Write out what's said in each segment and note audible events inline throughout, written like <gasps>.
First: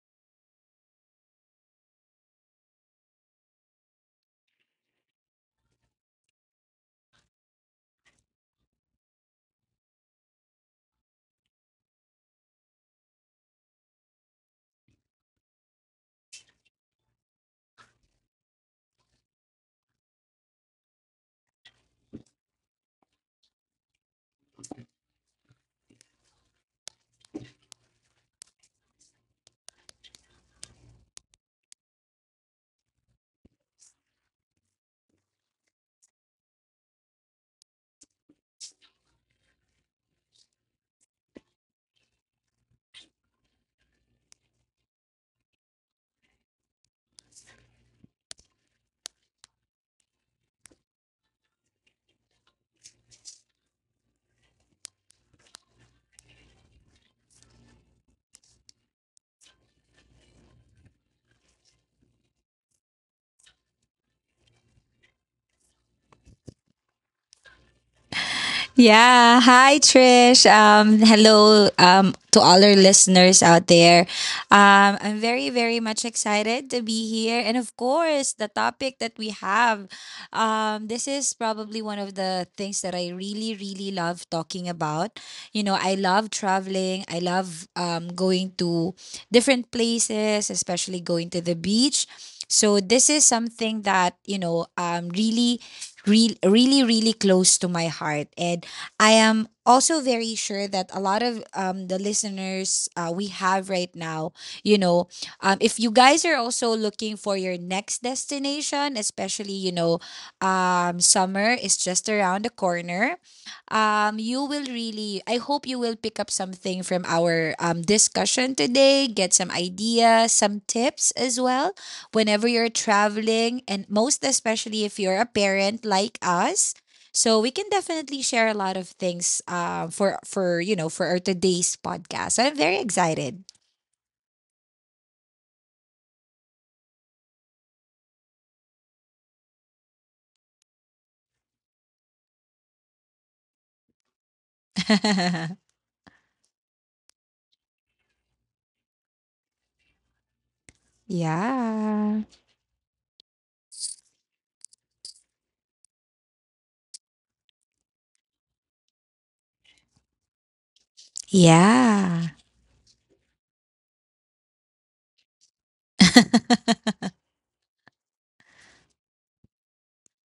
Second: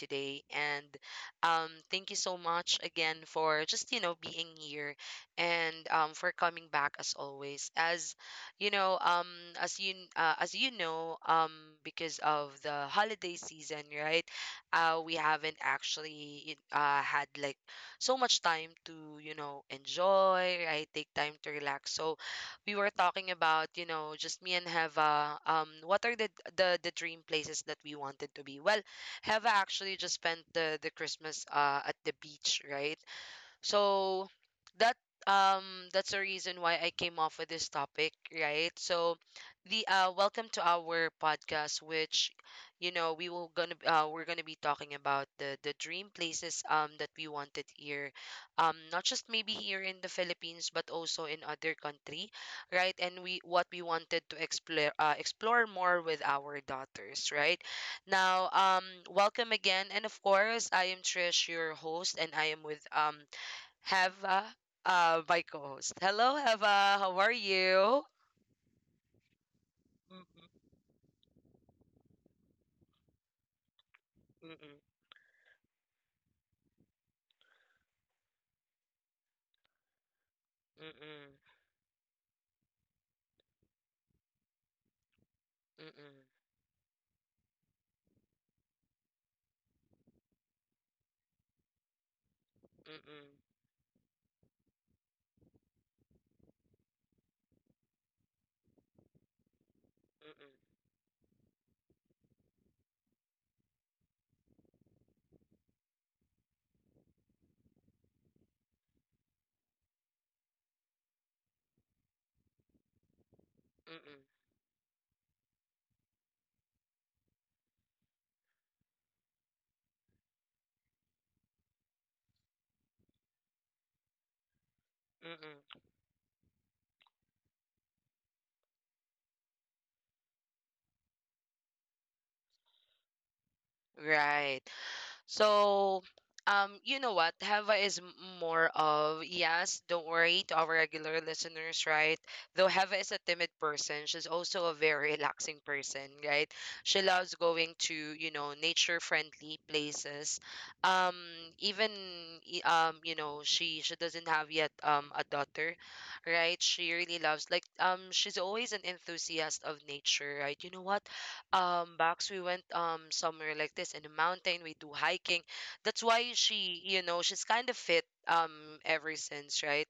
today. And thank you so much again for just, being here and for coming back as always. As you know, as you know, because of the holiday season, right? We haven't actually had like so much time to enjoy, right? Take time to relax. So we were talking about just me and Heva, what are the dream places that we wanted to be? Well, Heva actually just spent the Christmas at the beach, right? So that that's the reason why I came off with this topic, right? So the welcome to our podcast, which we're gonna be talking about the dream places that we wanted here, not just maybe here in the Philippines but also in other country, right. And we what we wanted to explore, explore more with our daughters right now. Welcome again, and of course I am Trish, your host, and I am with Heva, my co-host. Hello, Heva. How are you? Yeah. Hi, Mm, Trish. Hello, to all our listeners out there. mm, mm, I'm very, very much excited to be here. And of course, the topic that we have, mm, this is mm, probably one of the things that I really, really love talking about. You know, I mm, love mm, traveling, I love going to different places, especially going to the beach. So this mm, is mm, something that really really really close to my heart. And I am also very sure mm, that a lot of the listeners we have right now, you know if you guys are also looking for your next destination, especially summer is just around the corner. You mm, will really, I hope you will pick up something from our discussion today, get some ideas, some tips as well, whenever you're traveling, and most especially if you're a mm, mm. parent Mm. like us. So we can definitely share a lot of things for you know for our today's podcast. So I'm very excited. Right. So, you know what? Hava is more of, yes, don't worry, to our regular listeners, right? Though Hava is a timid person, she's also a very <laughs> relaxing person, right? She loves going to nature-friendly places. Um, Yeah, Even, yeah, she doesn't have yet a daughter, right? She really loves like she's always an enthusiast of nature, right? You know what? Box, we went somewhere like this in the mountain, we do hiking. That's why <laughs> she's kind of fit ever since, right.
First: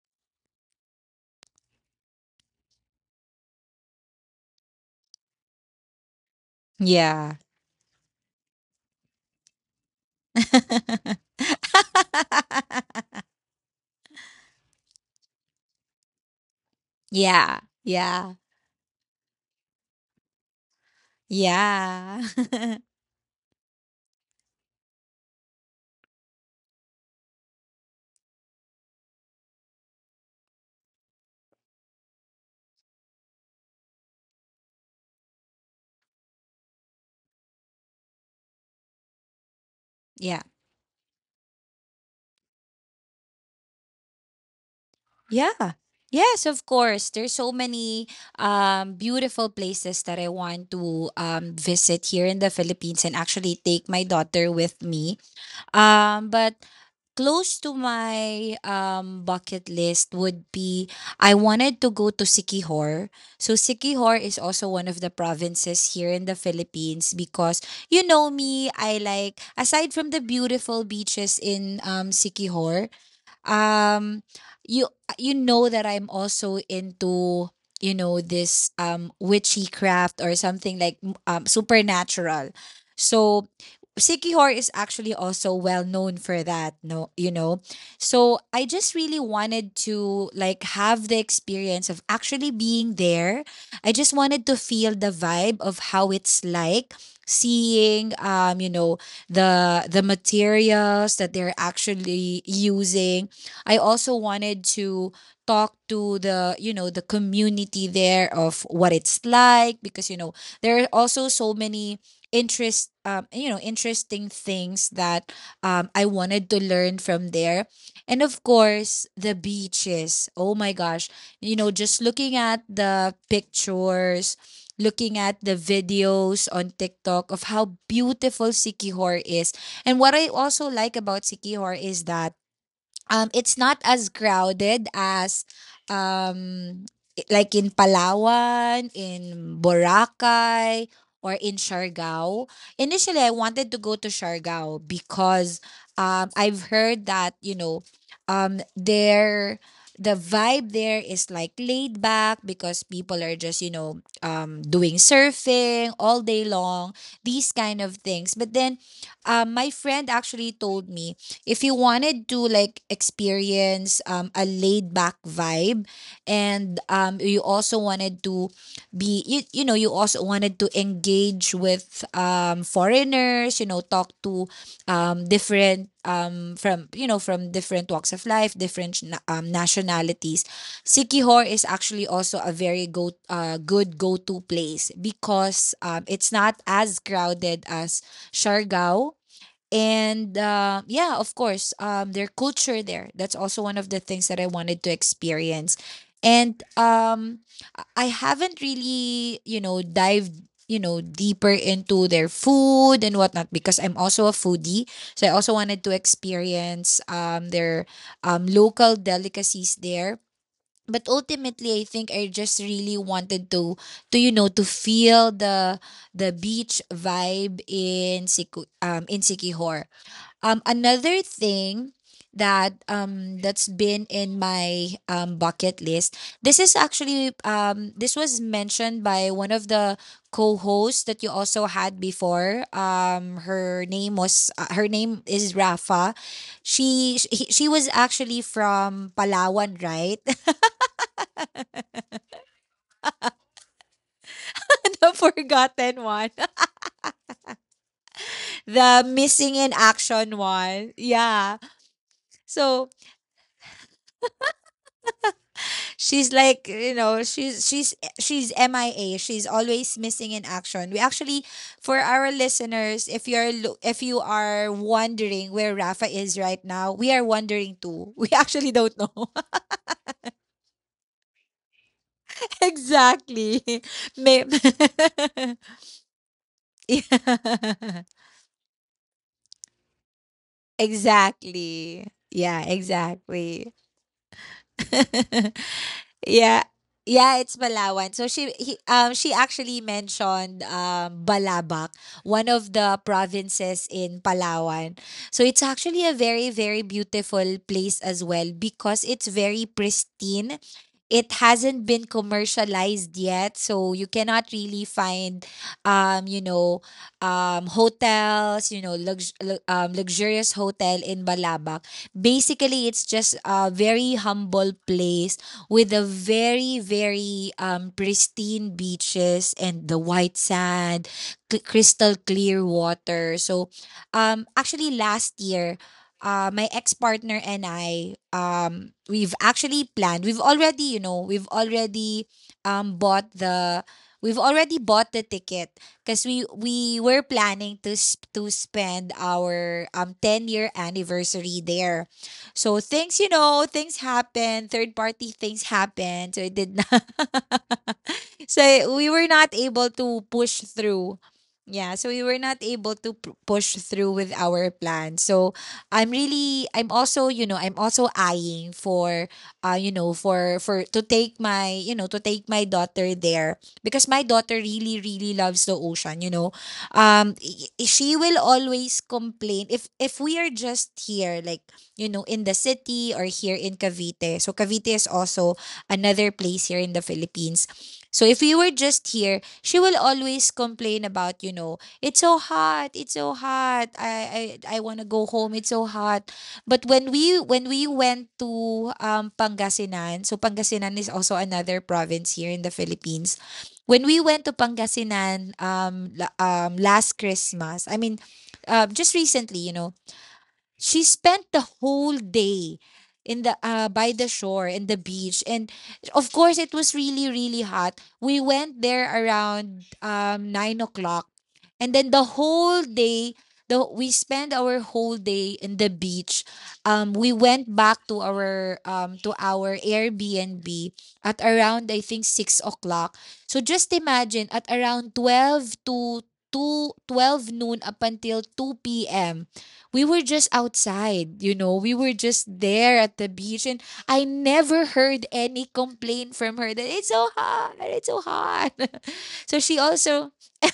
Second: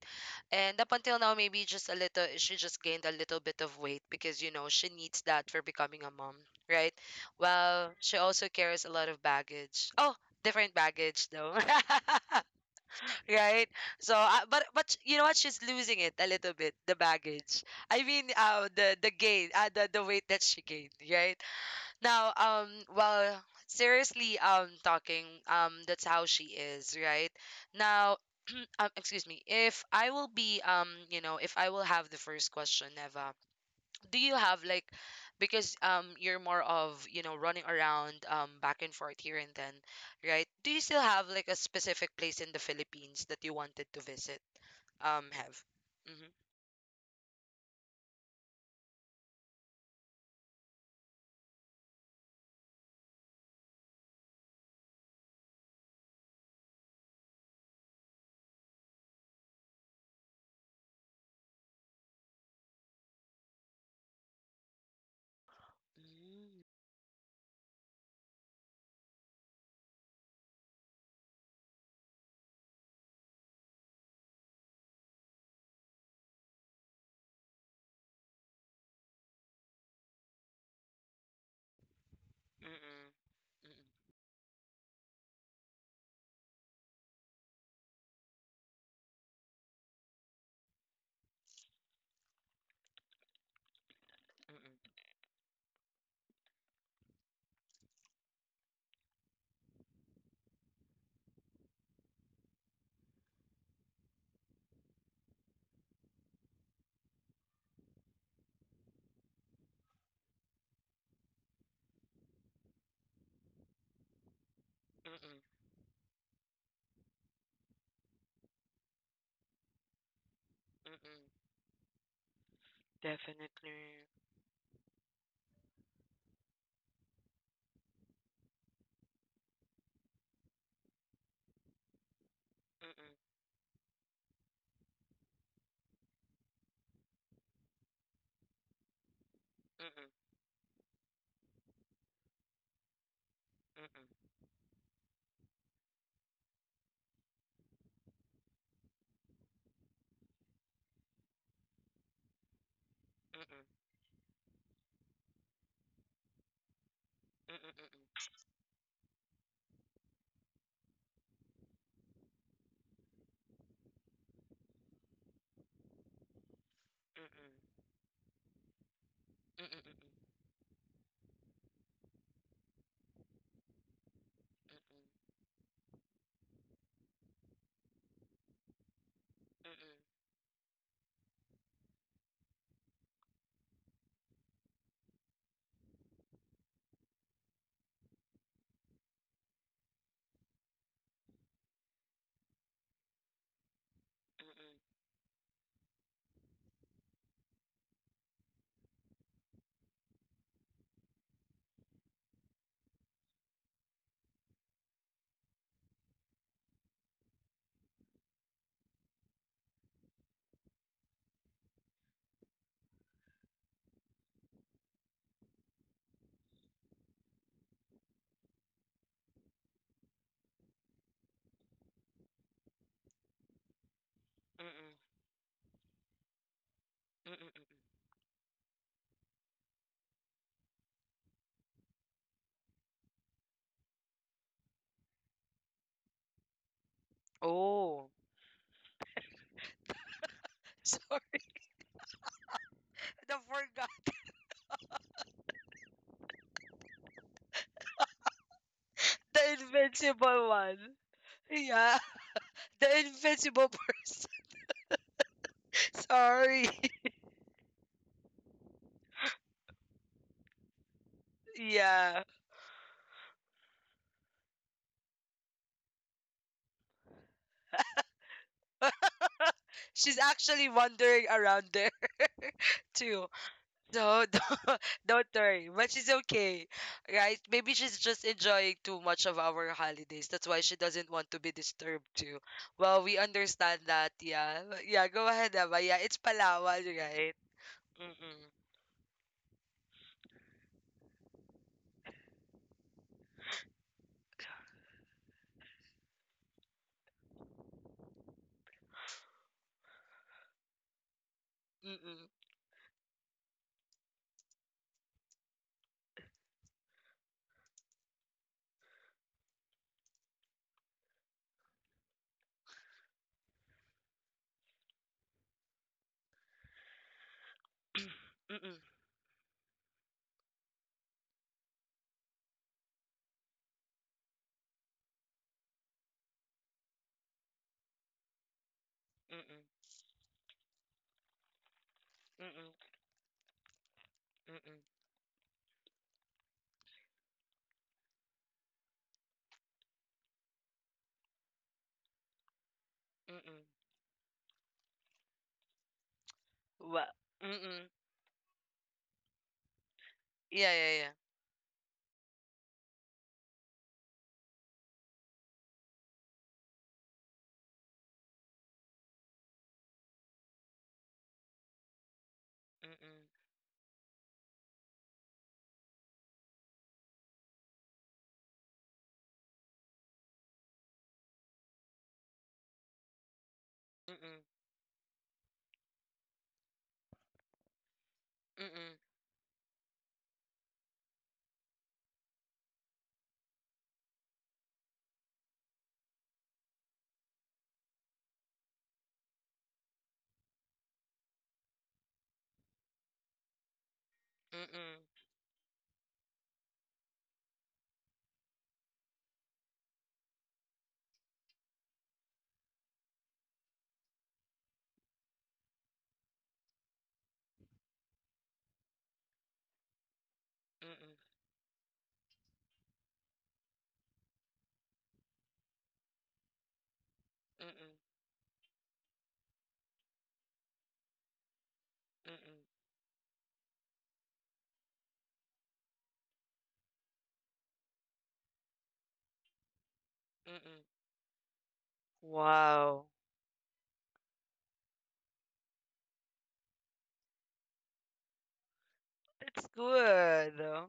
And up until now, maybe just a little, she just gained a little bit of weight, because she needs that for becoming a mom, right. yeah, Well, she also carries a lot of baggage. Oh, different baggage though. <laughs> <laughs> Right. So, but you know what, she's losing it a little bit, the yeah, baggage. I mean, yeah, the weight that she gained right yeah, now. <laughs> Well, seriously, talking, that's how she is, right? Now, <clears throat> excuse me, if I will be, you know, if I will have the first question, Neva, do you have like, because you're more of, running around, back and forth here and then, yeah. right? Do you still have like a specific place in the Philippines that you wanted to visit? Have. Yeah. Mm-hmm. Yes, of course. There's so many beautiful places that I want to visit here in the Philippines and actually take my daughter with me. But close to my bucket list would be I wanted to go to Sikihor. So Sikihor is also one of the provinces here in the Philippines. Because you know me, I like, aside from the beautiful beaches in Sikihor, um you know that I'm also into this witchy craft or something like supernatural. Mm-mm, mm-mm, So Sikihor is actually also well known for that, no, you know. So I just really wanted to like have the experience of actually being there. I just wanted to feel mm-mm, the vibe of how it's like seeing the materials that they're actually using. I also wanted to talk to the you know the community there of what it's like, because you know there are also so many interesting things mm-mm, that mm-mm, I wanted to learn from there. And of course the beaches, oh my gosh, mm-mm, you know, just looking at the definitely. pictures, looking at the videos on TikTok of how beautiful Sikihor is. And what I also like about Sikihor is that it's not as crowded as um like in Palawan, in Mm-mm, mm-mm, Boracay, or in Siargao. Initially, I wanted to go to Siargao because I've heard that, you know, there the vibe there is like laid back because people are mm-mm, just doing surfing all day long, mm-mm, these kind of mm-mm, things. But then my friend actually told me if you wanted to like experience a laid back vibe, and you also wanted to mm-mm, you mm-mm, mm-mm, know, you mm-mm, also wanted to engage with foreigners, you know, talk to different, from from different walks of life, different nationalities, Sikihor is actually also a very go good go to place, because it's not as crowded as Siargao. And yeah, of course, their culture there, that's also one of the things that I wanted to experience. And I haven't really, you know, dived, you know, deeper into their food and whatnot, because I'm also a foodie. So I also wanted to experience their local delicacies there. But ultimately I think I just really wanted to to feel the beach vibe in in Sikihor. Another thing that that's been in mm-mm, mm-mm, my mm-mm. Bucket list, this is actually Mm-mm. This was mentioned by one of the co-hosts that you also had before. Her name is Rafa. She was Oh, actually from Palawan, right? <laughs> sorry, I forgot <laughs> The forgotten one, <laughs> the the missing in action invincible one. one. Yeah. Yeah, <laughs> the So invincible person. <laughs> she's Sorry. like, you <laughs> know, she's MIA. She's always missing in action. We actually, for Yeah, our listeners, if you're if you are wondering where Rafa is right now, we are wondering too. <laughs> We actually <laughs> don't know. she's actually wandering around there <laughs> <laughs> too. Exactly. No, <laughs> May- don't <laughs> worry, but she's okay, right? Maybe she's Yeah. just enjoying too much of our holidays. That's why she doesn't want to be disturbed Exactly. too. Yeah, Well, we understand exactly. that, yeah. Yeah, go ahead, <laughs> Abba. Yeah, it's Yeah. Palawan, right? Yeah, it's Palawan. Mm-mm, So she actually mentioned Balabac, one of the provinces in Palawan. So it's actually a very very beautiful place as well, because it's very pristine. It hasn't been mm-mm, commercialized yet, so you cannot really find um you know hotels, you know, luxurious hotel in Balabac. Basically, it's just a very humble place with the very very pristine mm-mm, beaches and the white sand, crystal clear water. So actually last year, my ex-partner and I, we've mm-mm, actually planned. We've already, you know, we've already mm-mm, bought the we've mm-mm, already bought the ticket, because we were planning to to spend our 10-year year anniversary there. So things, you mm-mm. know, things happen, third party things happen. So it did Well, not. mm-mm. <laughs> <laughs> So we were not able to Yeah, push yeah, yeah. through. Yeah, so we were not able to push through with our plan. So I'm really, I'm also, you know, I'm also eyeing for to take my, you know, to take my Mm-mm, daughter there, because my daughter really really loves the ocean, you know. She will always complain if we are just here like, you know, in the city or here in mm-mm, Cavite. So Cavite is also another place here in the Philippines. So if you were mm-mm, just here, she will always complain about, you know, it's so hot, it's so hot. I want to go home. It's so hot. But when we went to Pangasinan, so Pangasinan is also another province here in the Philippines. When we went to mm-mm, Pangasinan last Christmas, I mean, just recently, you know, she spent the whole day in the by the shore in the beach. And of course it was really really hot. We went there around nine mm-mm, o'clock and then the whole day the we spent our whole day in the beach. We went mm-mm, back to our airbnb at around I think mm-mm, 6 o'clock. So just imagine at around 12 to 2 12 noon up until 2 p.m. we were just mm-mm. outside, you know, we were just Wow, there at the beach. And I never heard any complaint from her that it's so hot, it's so hot. <laughs> that's So she also good. <laughs>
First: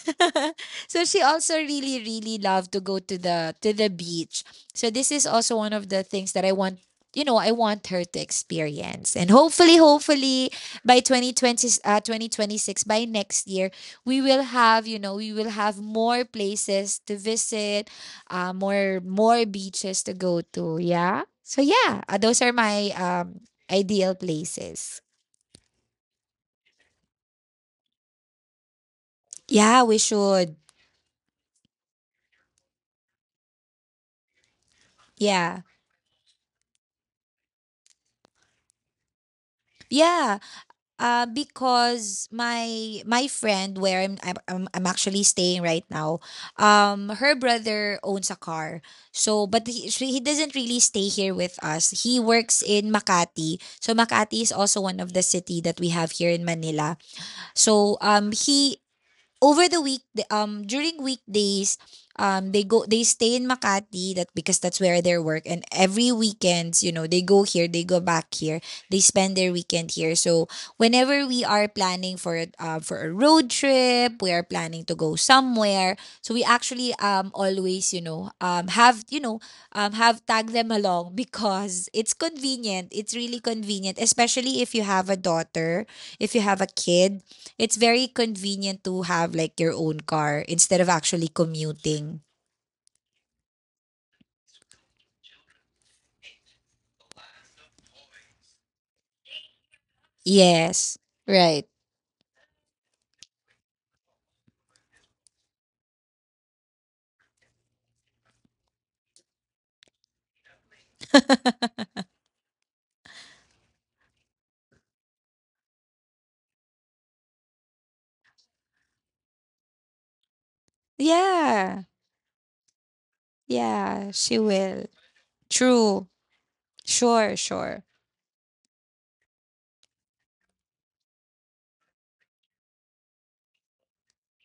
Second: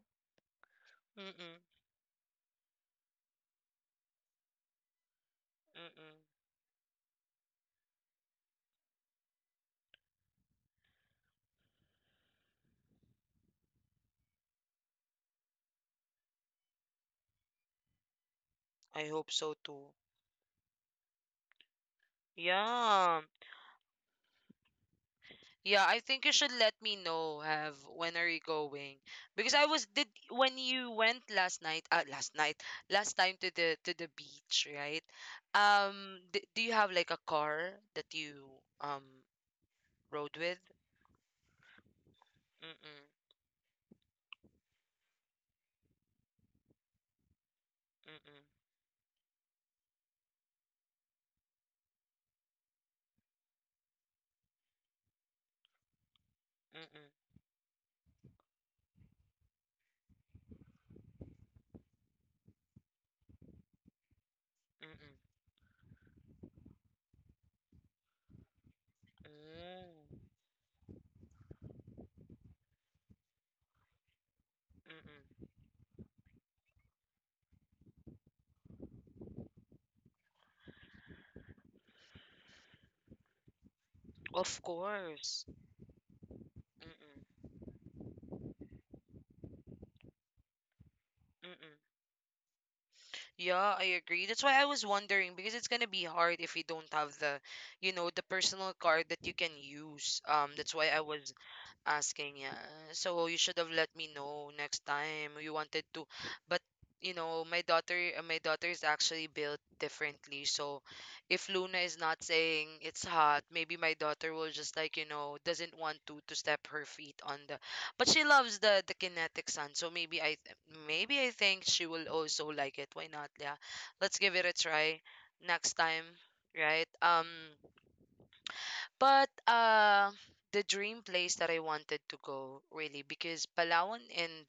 so she Mm-mm, also really really loved to go to the beach. So this is also one of the mm-mm. things that I want her to experience. And hopefully, hopefully by 2026, by next year, we will have, you know, we will have more places to visit, I hope more so too. beaches to go to. Yeah. So yeah, those are my Yeah. Ideal places. Yeah, I think you should let me know, have, when are you going? Because I Yeah, was we did when should. you went last night, last time to the beach, right? Yeah. D do you have like a car that you um rode Yeah. with? Because Mm-mm, my friend where I'm actually staying right now, her brother owns a mm-mm, car. So, but he doesn't really stay here with us. He works in Makati. So Makati is also one of the city that we have here in Manila. mm-mm, So he over the week the- during weekdays they stay in Makati, that because that's where they mm-mm. work, and every weekends you know they go back here, they spend their weekend here. Mm, So whenever we are planning for for a road trip, we are planning to go mm-mm. somewhere, so we actually always, you know, have tag them along. <laughs> Because it's convenient, it's really convenient, Of especially if you have a course. daughter, if you have a kid, Mm-mm, it's very convenient to have like your own car instead of actually mm-mm. commuting. Yeah, I agree. That's why I was wondering because it's gonna be hard if you don't have the personal card that you can use. That's why Yes. I was Right. asking, yeah. So you should have let me know next time you wanted to. But my daughter is actually built differently. So if <laughs> Luna is not saying it's hot, maybe my daughter will just like doesn't want to step her feet on the. But she loves the kinetic sun. So maybe I think Yeah. she will also like it. Why not? Yeah. Yeah, Let's give she it a will. try next time, True. right? Sure, sure. But the dream place that I wanted to go, really, because Palawan and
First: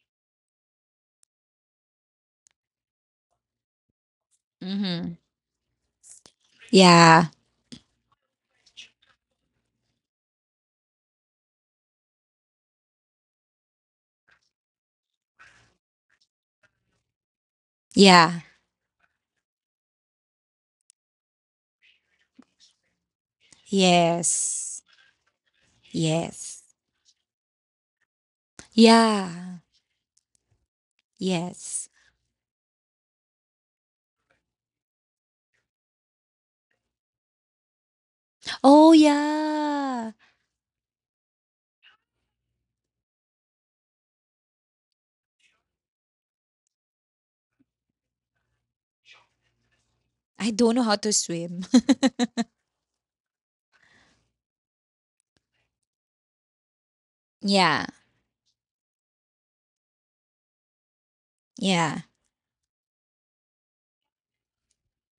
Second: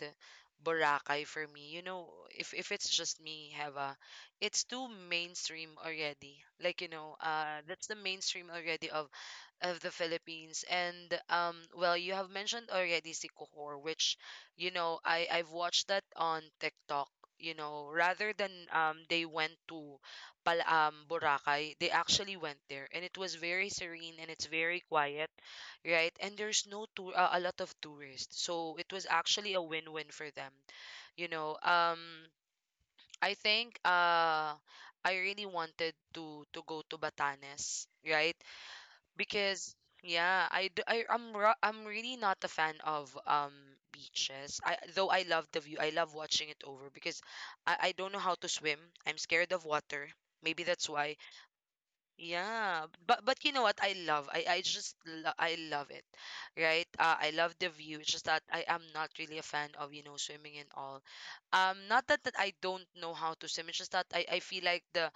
Boracay for me, if it's just me, Heva, it's too Mm-hmm. mainstream already. Like, Yeah. That's the mainstream already of the Philippines. And well, you have mentioned already si Kohor, which I've watched that on TikTok. Rather Yeah. than they went to Pal Boracay, they actually went there and it was very serene and it's Yes. very quiet, right? And Yes. there's no a lot of tourists. So it was actually Yeah. a win-win for them. You know, Yes. um I think I really wanted to go to Batanes, right? Oh, Because yeah. yeah, I, d- I am I'm ro- I'm really not a fan of beaches. I though I love the view. I love watching it over because I don't know how to swim. I'm scared of water. I Maybe don't know that's how to why. swim. Yeah, but you know what I love? I love it, right? I love the <laughs> Yeah. view. It's just that I am not really a fan of swimming and all. Yeah. Not that I don't know how to swim. It's just that I feel like the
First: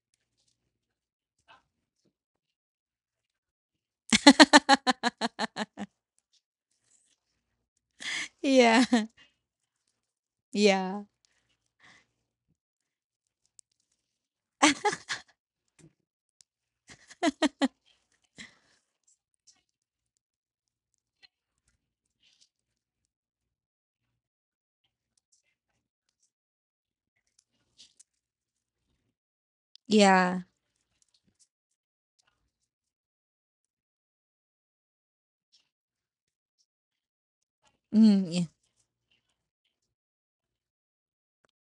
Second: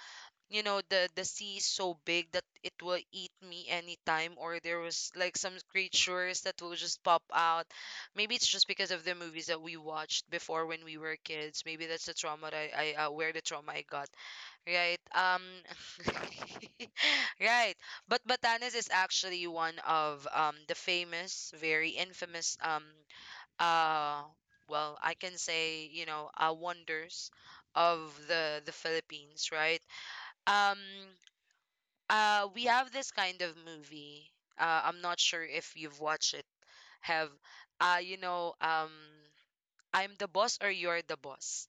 you know the sea is so big that it will eat me anytime, or <laughs> there was like some creatures that will just pop out. Maybe it's just yeah. because of the movies that we watched before when we Yeah. were kids. Maybe that's the trauma that I where the trauma I got. Right. <laughs> Right. But Batanes is actually one of the famous, very infamous uh well, I can say, wonders of the Philippines, right? Yeah. Um we have this kind of movie. I'm not sure if you've watched it. Have, uh you Mm, yeah. know, um I'm the Boss or You're the Boss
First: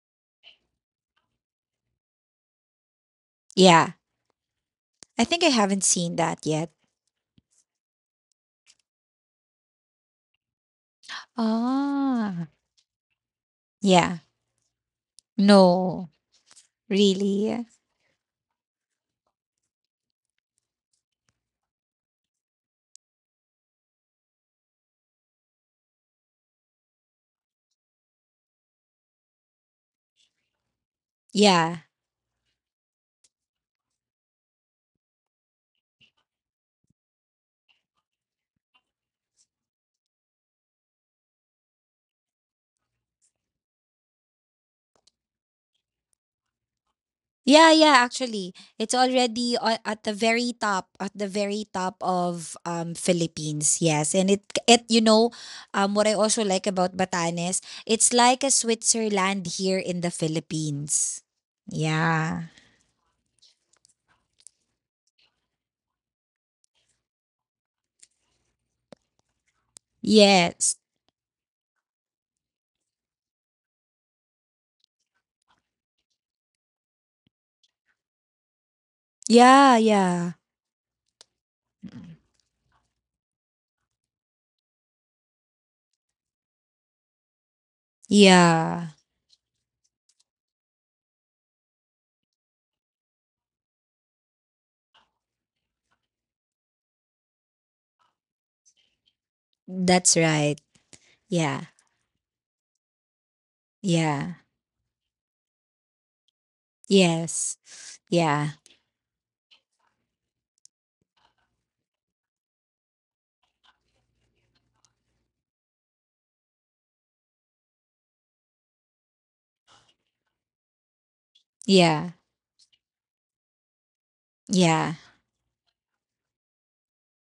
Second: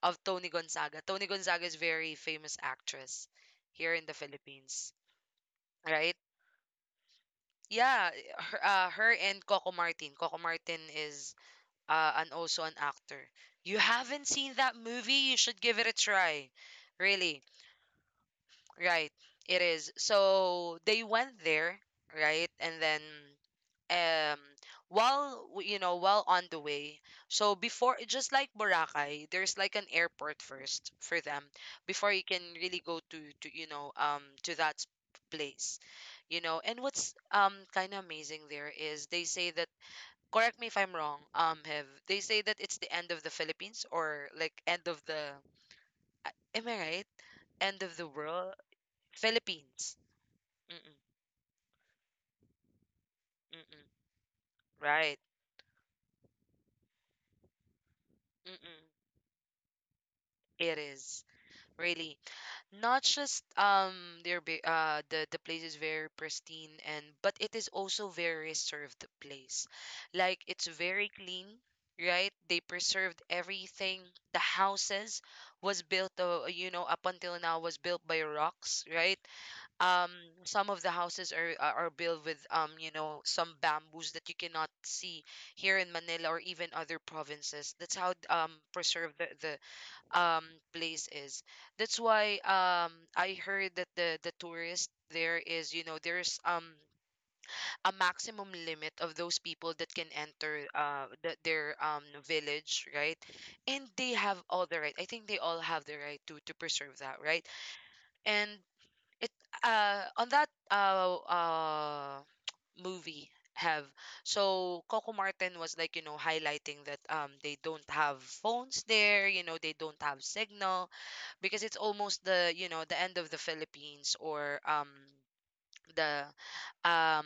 of Tony Gonzaga. Tony Gonzaga is very famous actress here Yeah. in the Philippines, I think I haven't seen right? that yet. Yeah, her and Coco Martin. Coco Martin is an Ah, also an actor. You yeah. haven't seen that movie? You should give it a No, try. Really. really. Right. It is. So they went there, right? And then um while w- you know, while on the way. So before, just like Boracay, there's like an airport first for them Yeah. before you can really go to that place. And what's kind of amazing there is they say that, correct me if I'm wrong, have, they say that it's the end of the Philippines, or like end of the uh, am I right? Yeah, End of yeah, the actually. world. It's already Philippines. at the very top, Mm-mm, at the very top of Philippines. mm-mm. Yes. And it you Right. know, what I also like about Batanes, it's like a Mm-mm. Switzerland here in the It Philippines. is really Yeah. not just the place is very pristine, and but it is also very reserved place. Like, it's Yes. very clean, right? They preserved everything. The houses was built you know up until now was built by rocks, right? Yeah, um yeah. some of the houses are built with some bamboos that you cannot see here in Manila or even other provinces. That's how Yeah. preserved the um place is. That's why I heard that the tourist there is, there's a maximum limit of those people that That's can right. enter the, Yeah. their um village, right. And they Yeah. have all the right, I think they all have the right to preserve that, right. Yes. Yeah. And it on that <tsk> movie, have, so Coco Martin was like, you know, highlighting that they don't have phones there, you know, they don't have signal, because it's Yeah. almost the, you know, the end of the Philippines, or Yeah. The um,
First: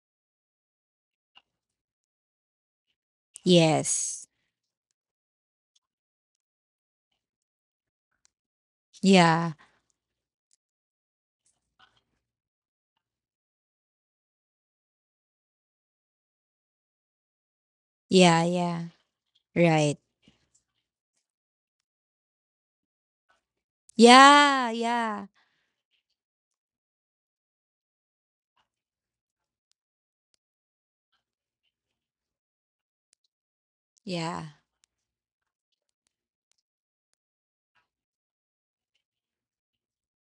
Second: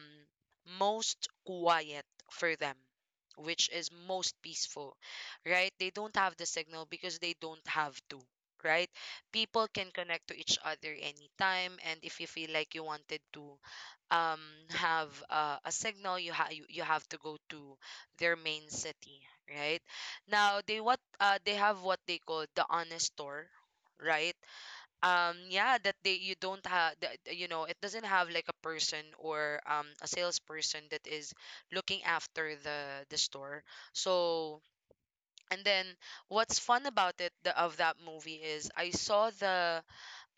most quiet for them, which is Yes. most peaceful, right? They don't have the signal because they don't have to, right? Yeah. People can connect to each other anytime, and if you feel like you wanted to um, have a signal, you, ha- you have to go to their Yeah. main Yeah. city, right? Right. Now, they have what they call the honest store, right? Yeah. Yeah. Yeah, that they, you don't have that, it doesn't have like a person or a salesperson that is looking after the store, Yeah. so. And then, what's fun about it, of that movie is I saw the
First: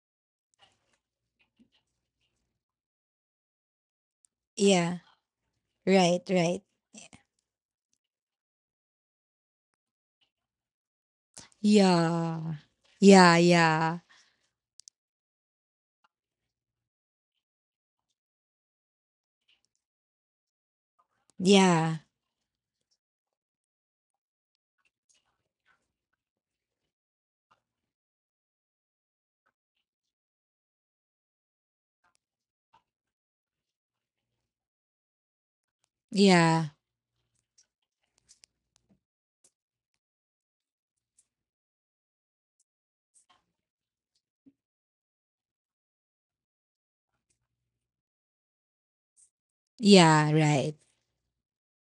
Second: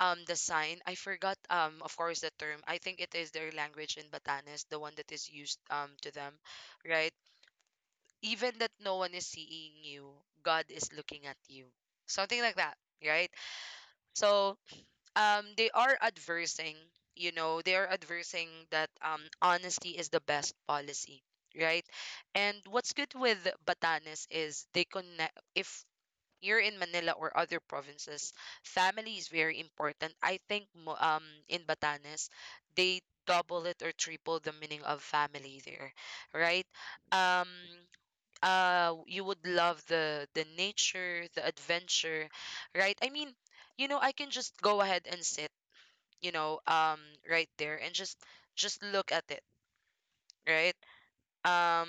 um the sign. I forgot, of course, the term. I think it is their language in Batanes, the one Yeah. that is used to Right. them, Right. right? Even that no one is seeing you, God is looking at you, something Yeah. like that, right? Yeah. Yeah. So they are adversing. They are adversing that honesty is the best policy, right. Yeah. And what's good with Batanes is they connect. If you're in Manila or other provinces, family is very important. I think in Batanes they double it or triple the meaning of family there, right. Yeah. um you would love the nature, the adventure, right? I mean, I can just go ahead and sit you know um right there and just look at it, Yeah. Right. right. um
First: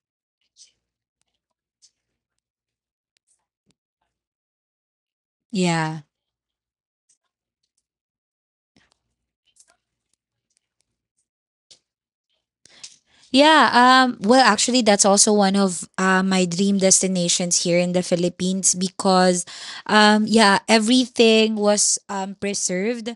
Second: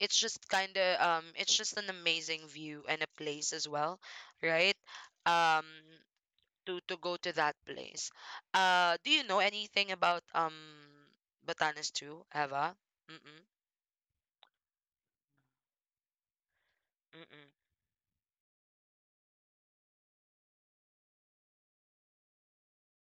it's just kind of it's just an amazing view and a place as well, right. um Yeah. to to go to that place. Do you know anything about Batanes too, Eva? Mm-mm. Yeah, well, actually, that's also one of my dream Mm-mm. destinations here in the Philippines. Because yeah, everything was preserved.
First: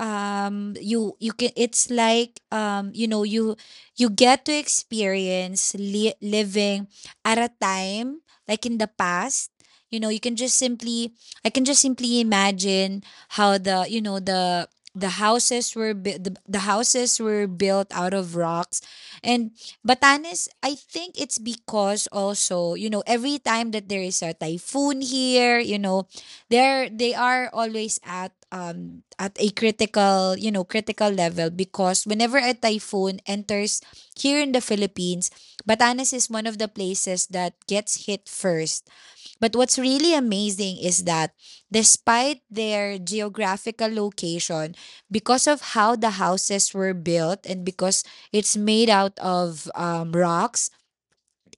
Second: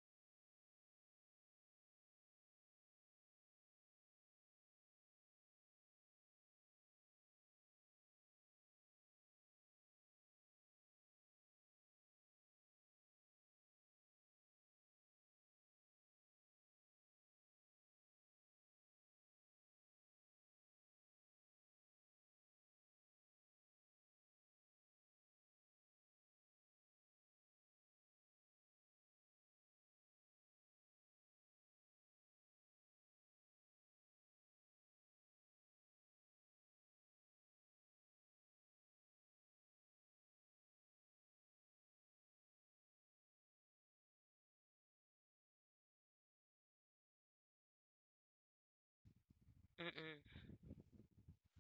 You can it's like you get to experience living at a time like in the past. You know, you can just simply I can just simply imagine how the houses were the houses were built out of rocks. And Batanes, I think it's because also, you know, every time that there is a typhoon here, you know, they are always at a critical, you know, critical level because whenever a typhoon enters here in the Philippines, Batanes is one of the places that gets hit first. But what's really amazing is that despite their geographical location, because of how the houses were built and because it's made out of Mm-mm. rocks,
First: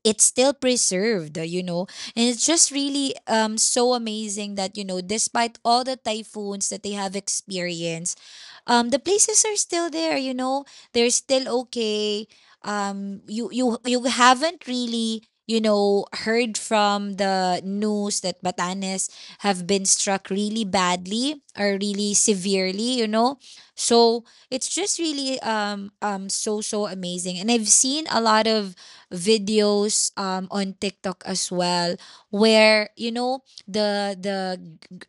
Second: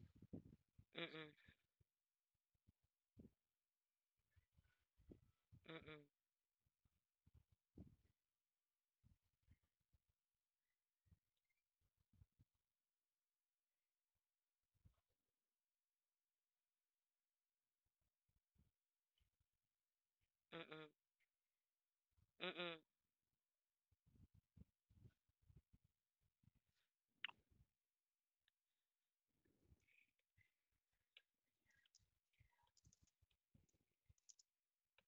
it's still Mm-mm. preserved, you know. And it's just really so amazing that, you know, despite all the Mm-mm. typhoons that they have experienced, the places are still there, you know. They're still okay. You you haven't really heard from the news that Batanes have been struck really Mm-mm. badly or really Mm-mm. severely, you know. So it's just really so amazing. And I've seen a lot of videos on TikTok as well where you know the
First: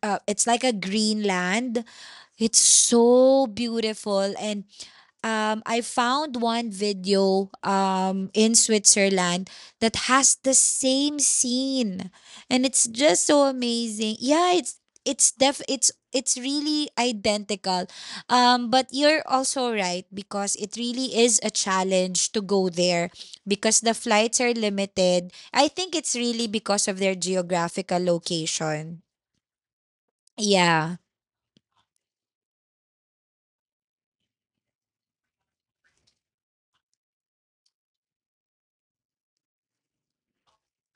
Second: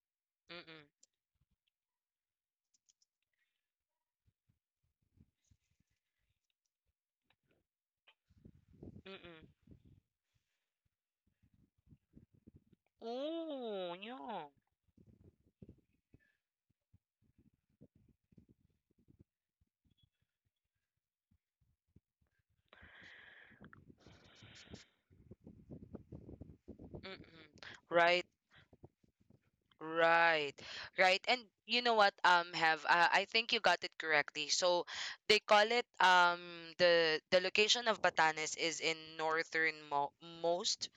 it's like a Mm-mm. green land, it's so beautiful. And I found one video in Switzerland Mm-mm. that has the same scene, and it's just so Ooh, amazing. yeah. Yeah, it's def it's really identical. But you're also right because it really is a challenge to go there because the flights are limited. I think it's really because of their Mm-mm. geographical Right. location. Right. Yeah. Right. And you know what, have I think you got it correctly. So they call it the location of Batanes is in northernmost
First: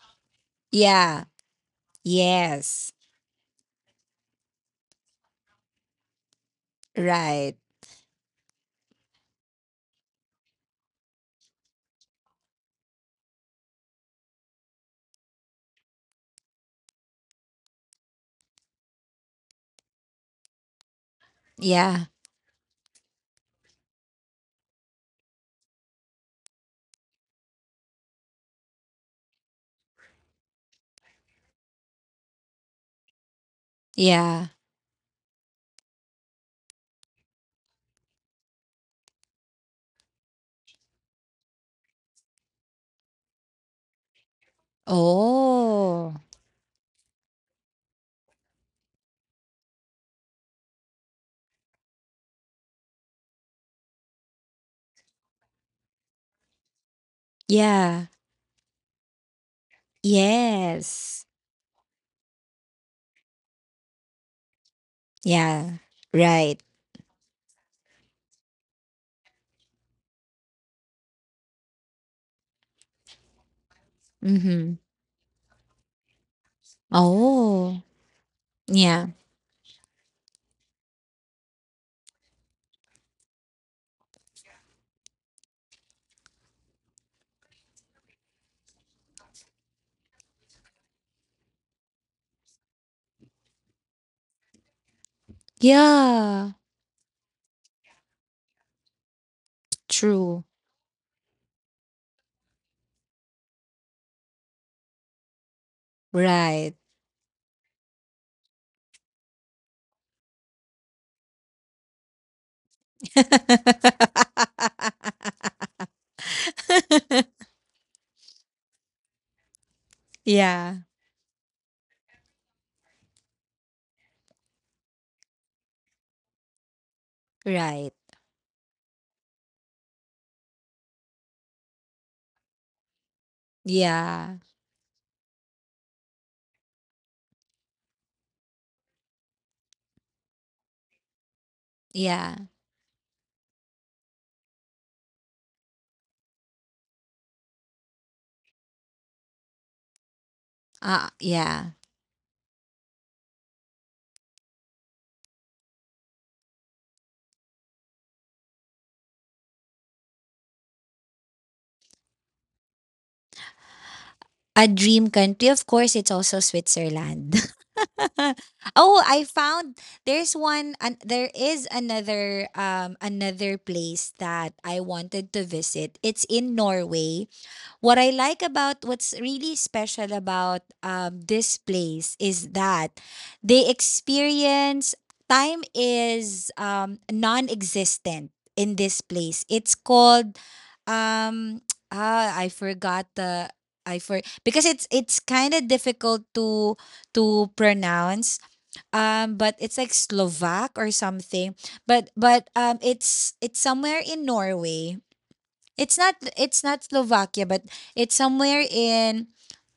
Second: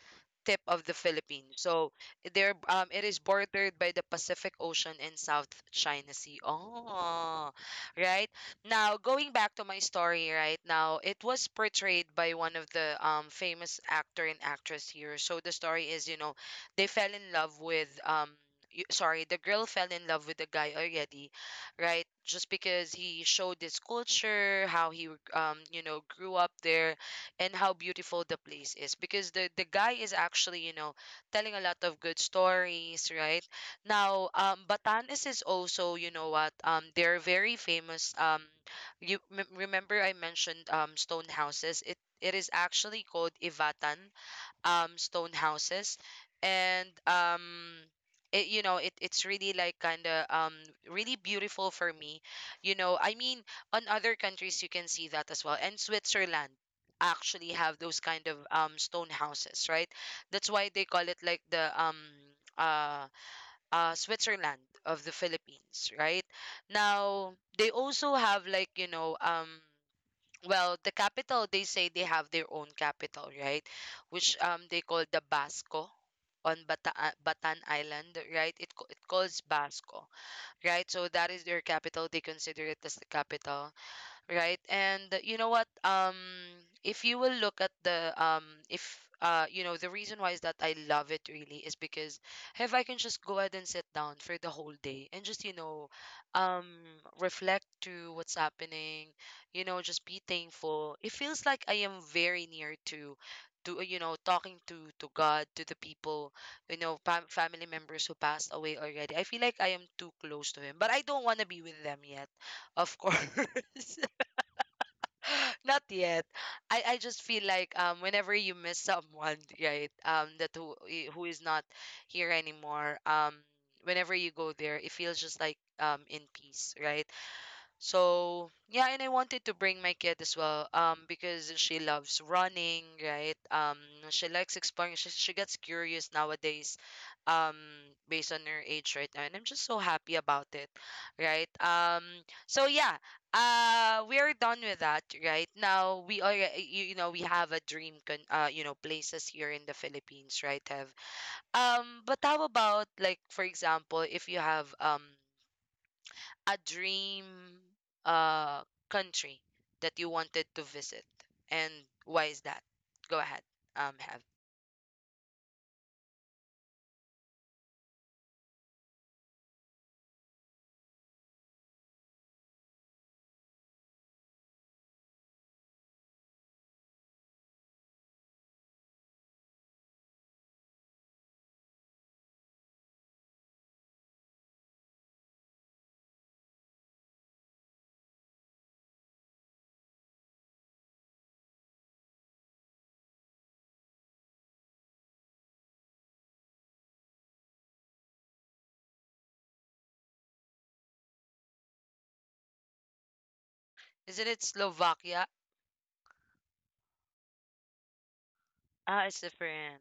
tip of the Yeah. Philippines. So there, Yes. it is bordered by the Pacific Ocean and South China Sea. Oh, Right. right. Now going back to my story, right now it was portrayed by one of the famous actor and actress here. So the story is, you know, they fell in love with. Sorry, the girl fell in love with the guy already, Yeah. right? Just because he showed his culture, how he grew up there, and how beautiful the place is because the guy is actually, telling a lot of good stories, right. Now Yeah. Batanes is also, you know what, they're very famous. Remember I mentioned stone houses? It is actually called Ivatan stone houses. Oh, And it, you know it, it's really like kind of really beautiful for me. I mean, on other countries you can see that as well, and Switzerland actually have those yeah. kind of stone houses, right. That's why they call it Yes. like the uh Switzerland of the Yeah. Philippines, right. Right. Now they also have like, you know, well, the capital, they say they have their own capital, right? Which Mm-hmm. they call the Basco on Batan Oh, Island, right? It yeah. calls Basco, right? So that is their capital. They consider it as the capital, right. And you know what, if you will look at the if you know the reason why is that I love it really is because, if I can just go ahead and sit down for the whole day and just, Yeah. um reflect to what's happening, just be True. thankful. It feels like I am very near to talking to God, to the people, Right. Family members who passed away already. I feel like I am too close to him, but I don't want to be with them yet, of course. <laughs> <laughs> Not <laughs> yet. I just feel like whenever you miss someone, right? That who yeah. Who is not here anymore, whenever you go there, it feels just like in peace, right? Right. So yeah, and I wanted to bring my kid as well, because she loves running, right? She Yeah. likes exploring. She gets curious nowadays, um, based on her age right now, and I'm just so happy about it, right? Yeah. So yeah, we are done with that right now. We are, we have a dream places here in the Philippines, right? Have Yeah. But how about, like for example, if you have a dream uh country that you wanted to visit, and why is that? Go ahead. Have A dream country, of course, it's also Switzerland. <laughs> Oh, I found there is another another place that I wanted to visit. It's in Norway. What I like, about what's really special about this place is that they experience time is non existent in this place. It's called um <tsk> ah, I forgot the I for because it's kind of difficult to pronounce. But it's like Slovak or something, but it's somewhere Isn't in it Norway. Slovakia? It's not, it's not Slovakia, but it's somewhere It's in, different.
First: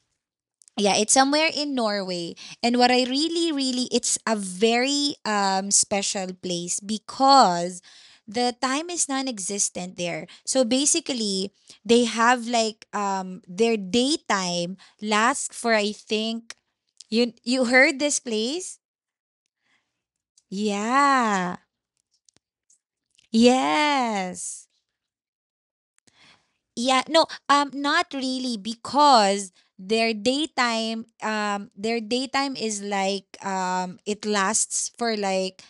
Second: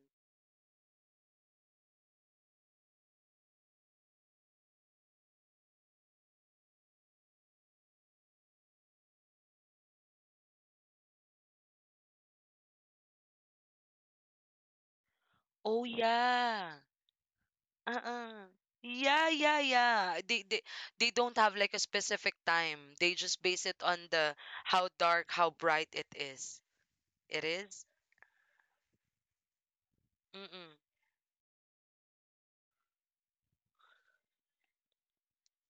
yeah, it's somewhere in Norway. And what I really really, it's a very special place because the time is non-existent there. So basically, they have like their daytime lasts for, Oh I think, yeah. you heard this Uh-uh. place? Yeah, yeah, yeah, they don't have Yeah. like a specific time. They just base it on the, Yes. how dark, how bright it is. Yeah, no, it is not really because Mm-mm. Their daytime is like it lasts for like,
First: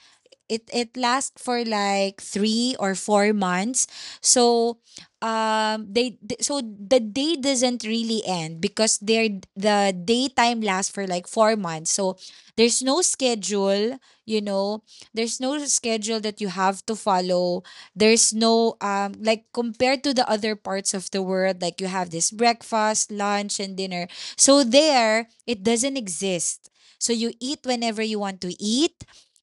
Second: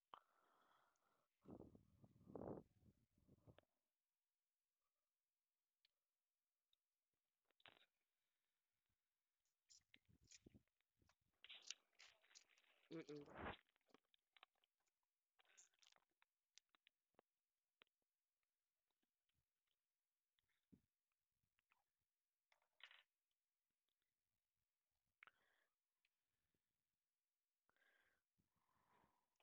it lasts for like 3 or 4 months. So, so the day doesn't really end because the daytime lasts for like 4 months. So there's no Mm-mm. schedule, you know. There's no schedule that you have to follow. There's no like, compared to the other parts of the world, like you have this breakfast, lunch, and dinner. So there, it doesn't exist. So you eat whenever you want to eat.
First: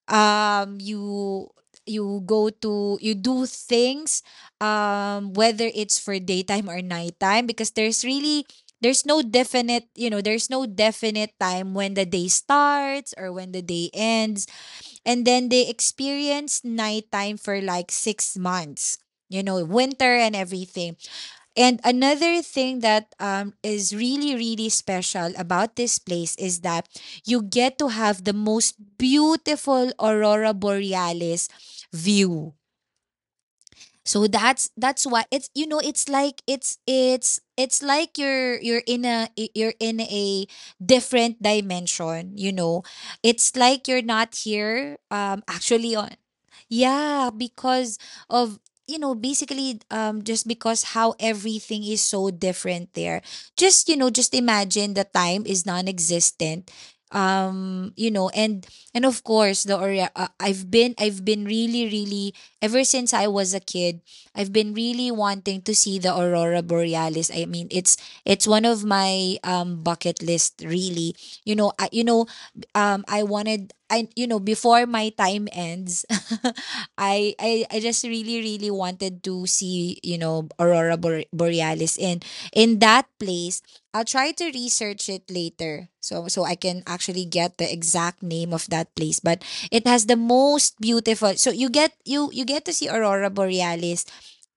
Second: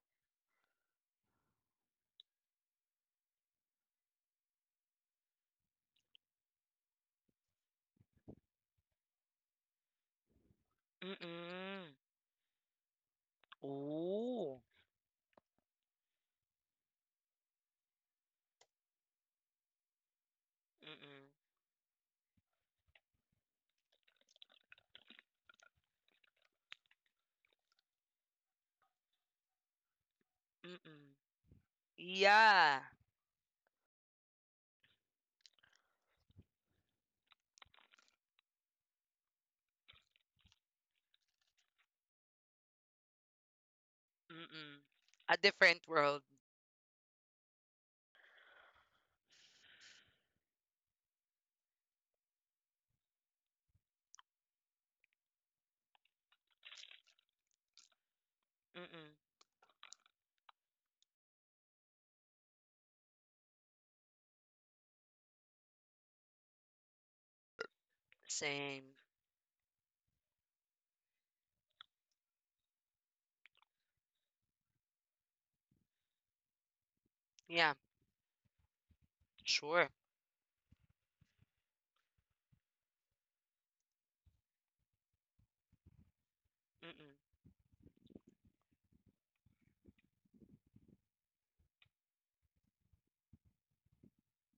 Um, you you go to, you do things whether it's for daytime or nighttime because there's really, there's no definite, you know, there's no definite time Mm-mm. when the day starts or when the day ends. Oh. And then they experienced nighttime for like 6 months, you know, winter and everything. Mm-mm. And another thing that is really, really special about this place is that you get to have the most beautiful aurora Mm-mm. borealis view. Yeah. So that's why it's, you know, it's like, it's like you're, you're in a different dimension, you know. It's like you're not Mm-mm. here A different actually on, world. yeah, because of, you know, basically just because how everything is so different there. Just, you know, just imagine, the time is non-existent. And Mm-mm. of course the I've been, really really, ever since I was a kid, I've been really wanting to see the aurora borealis. I mean, it's one of Same. my bucket list, really. You know, I wanted, before my time ends, <laughs> Yeah, I just really really wanted to sure. see, you know, aurora borealis, and in that place. I'll try to research it later so I can Mm-mm. actually get the exact name of that place, but it has the most beautiful. So you get, you get to see aurora borealis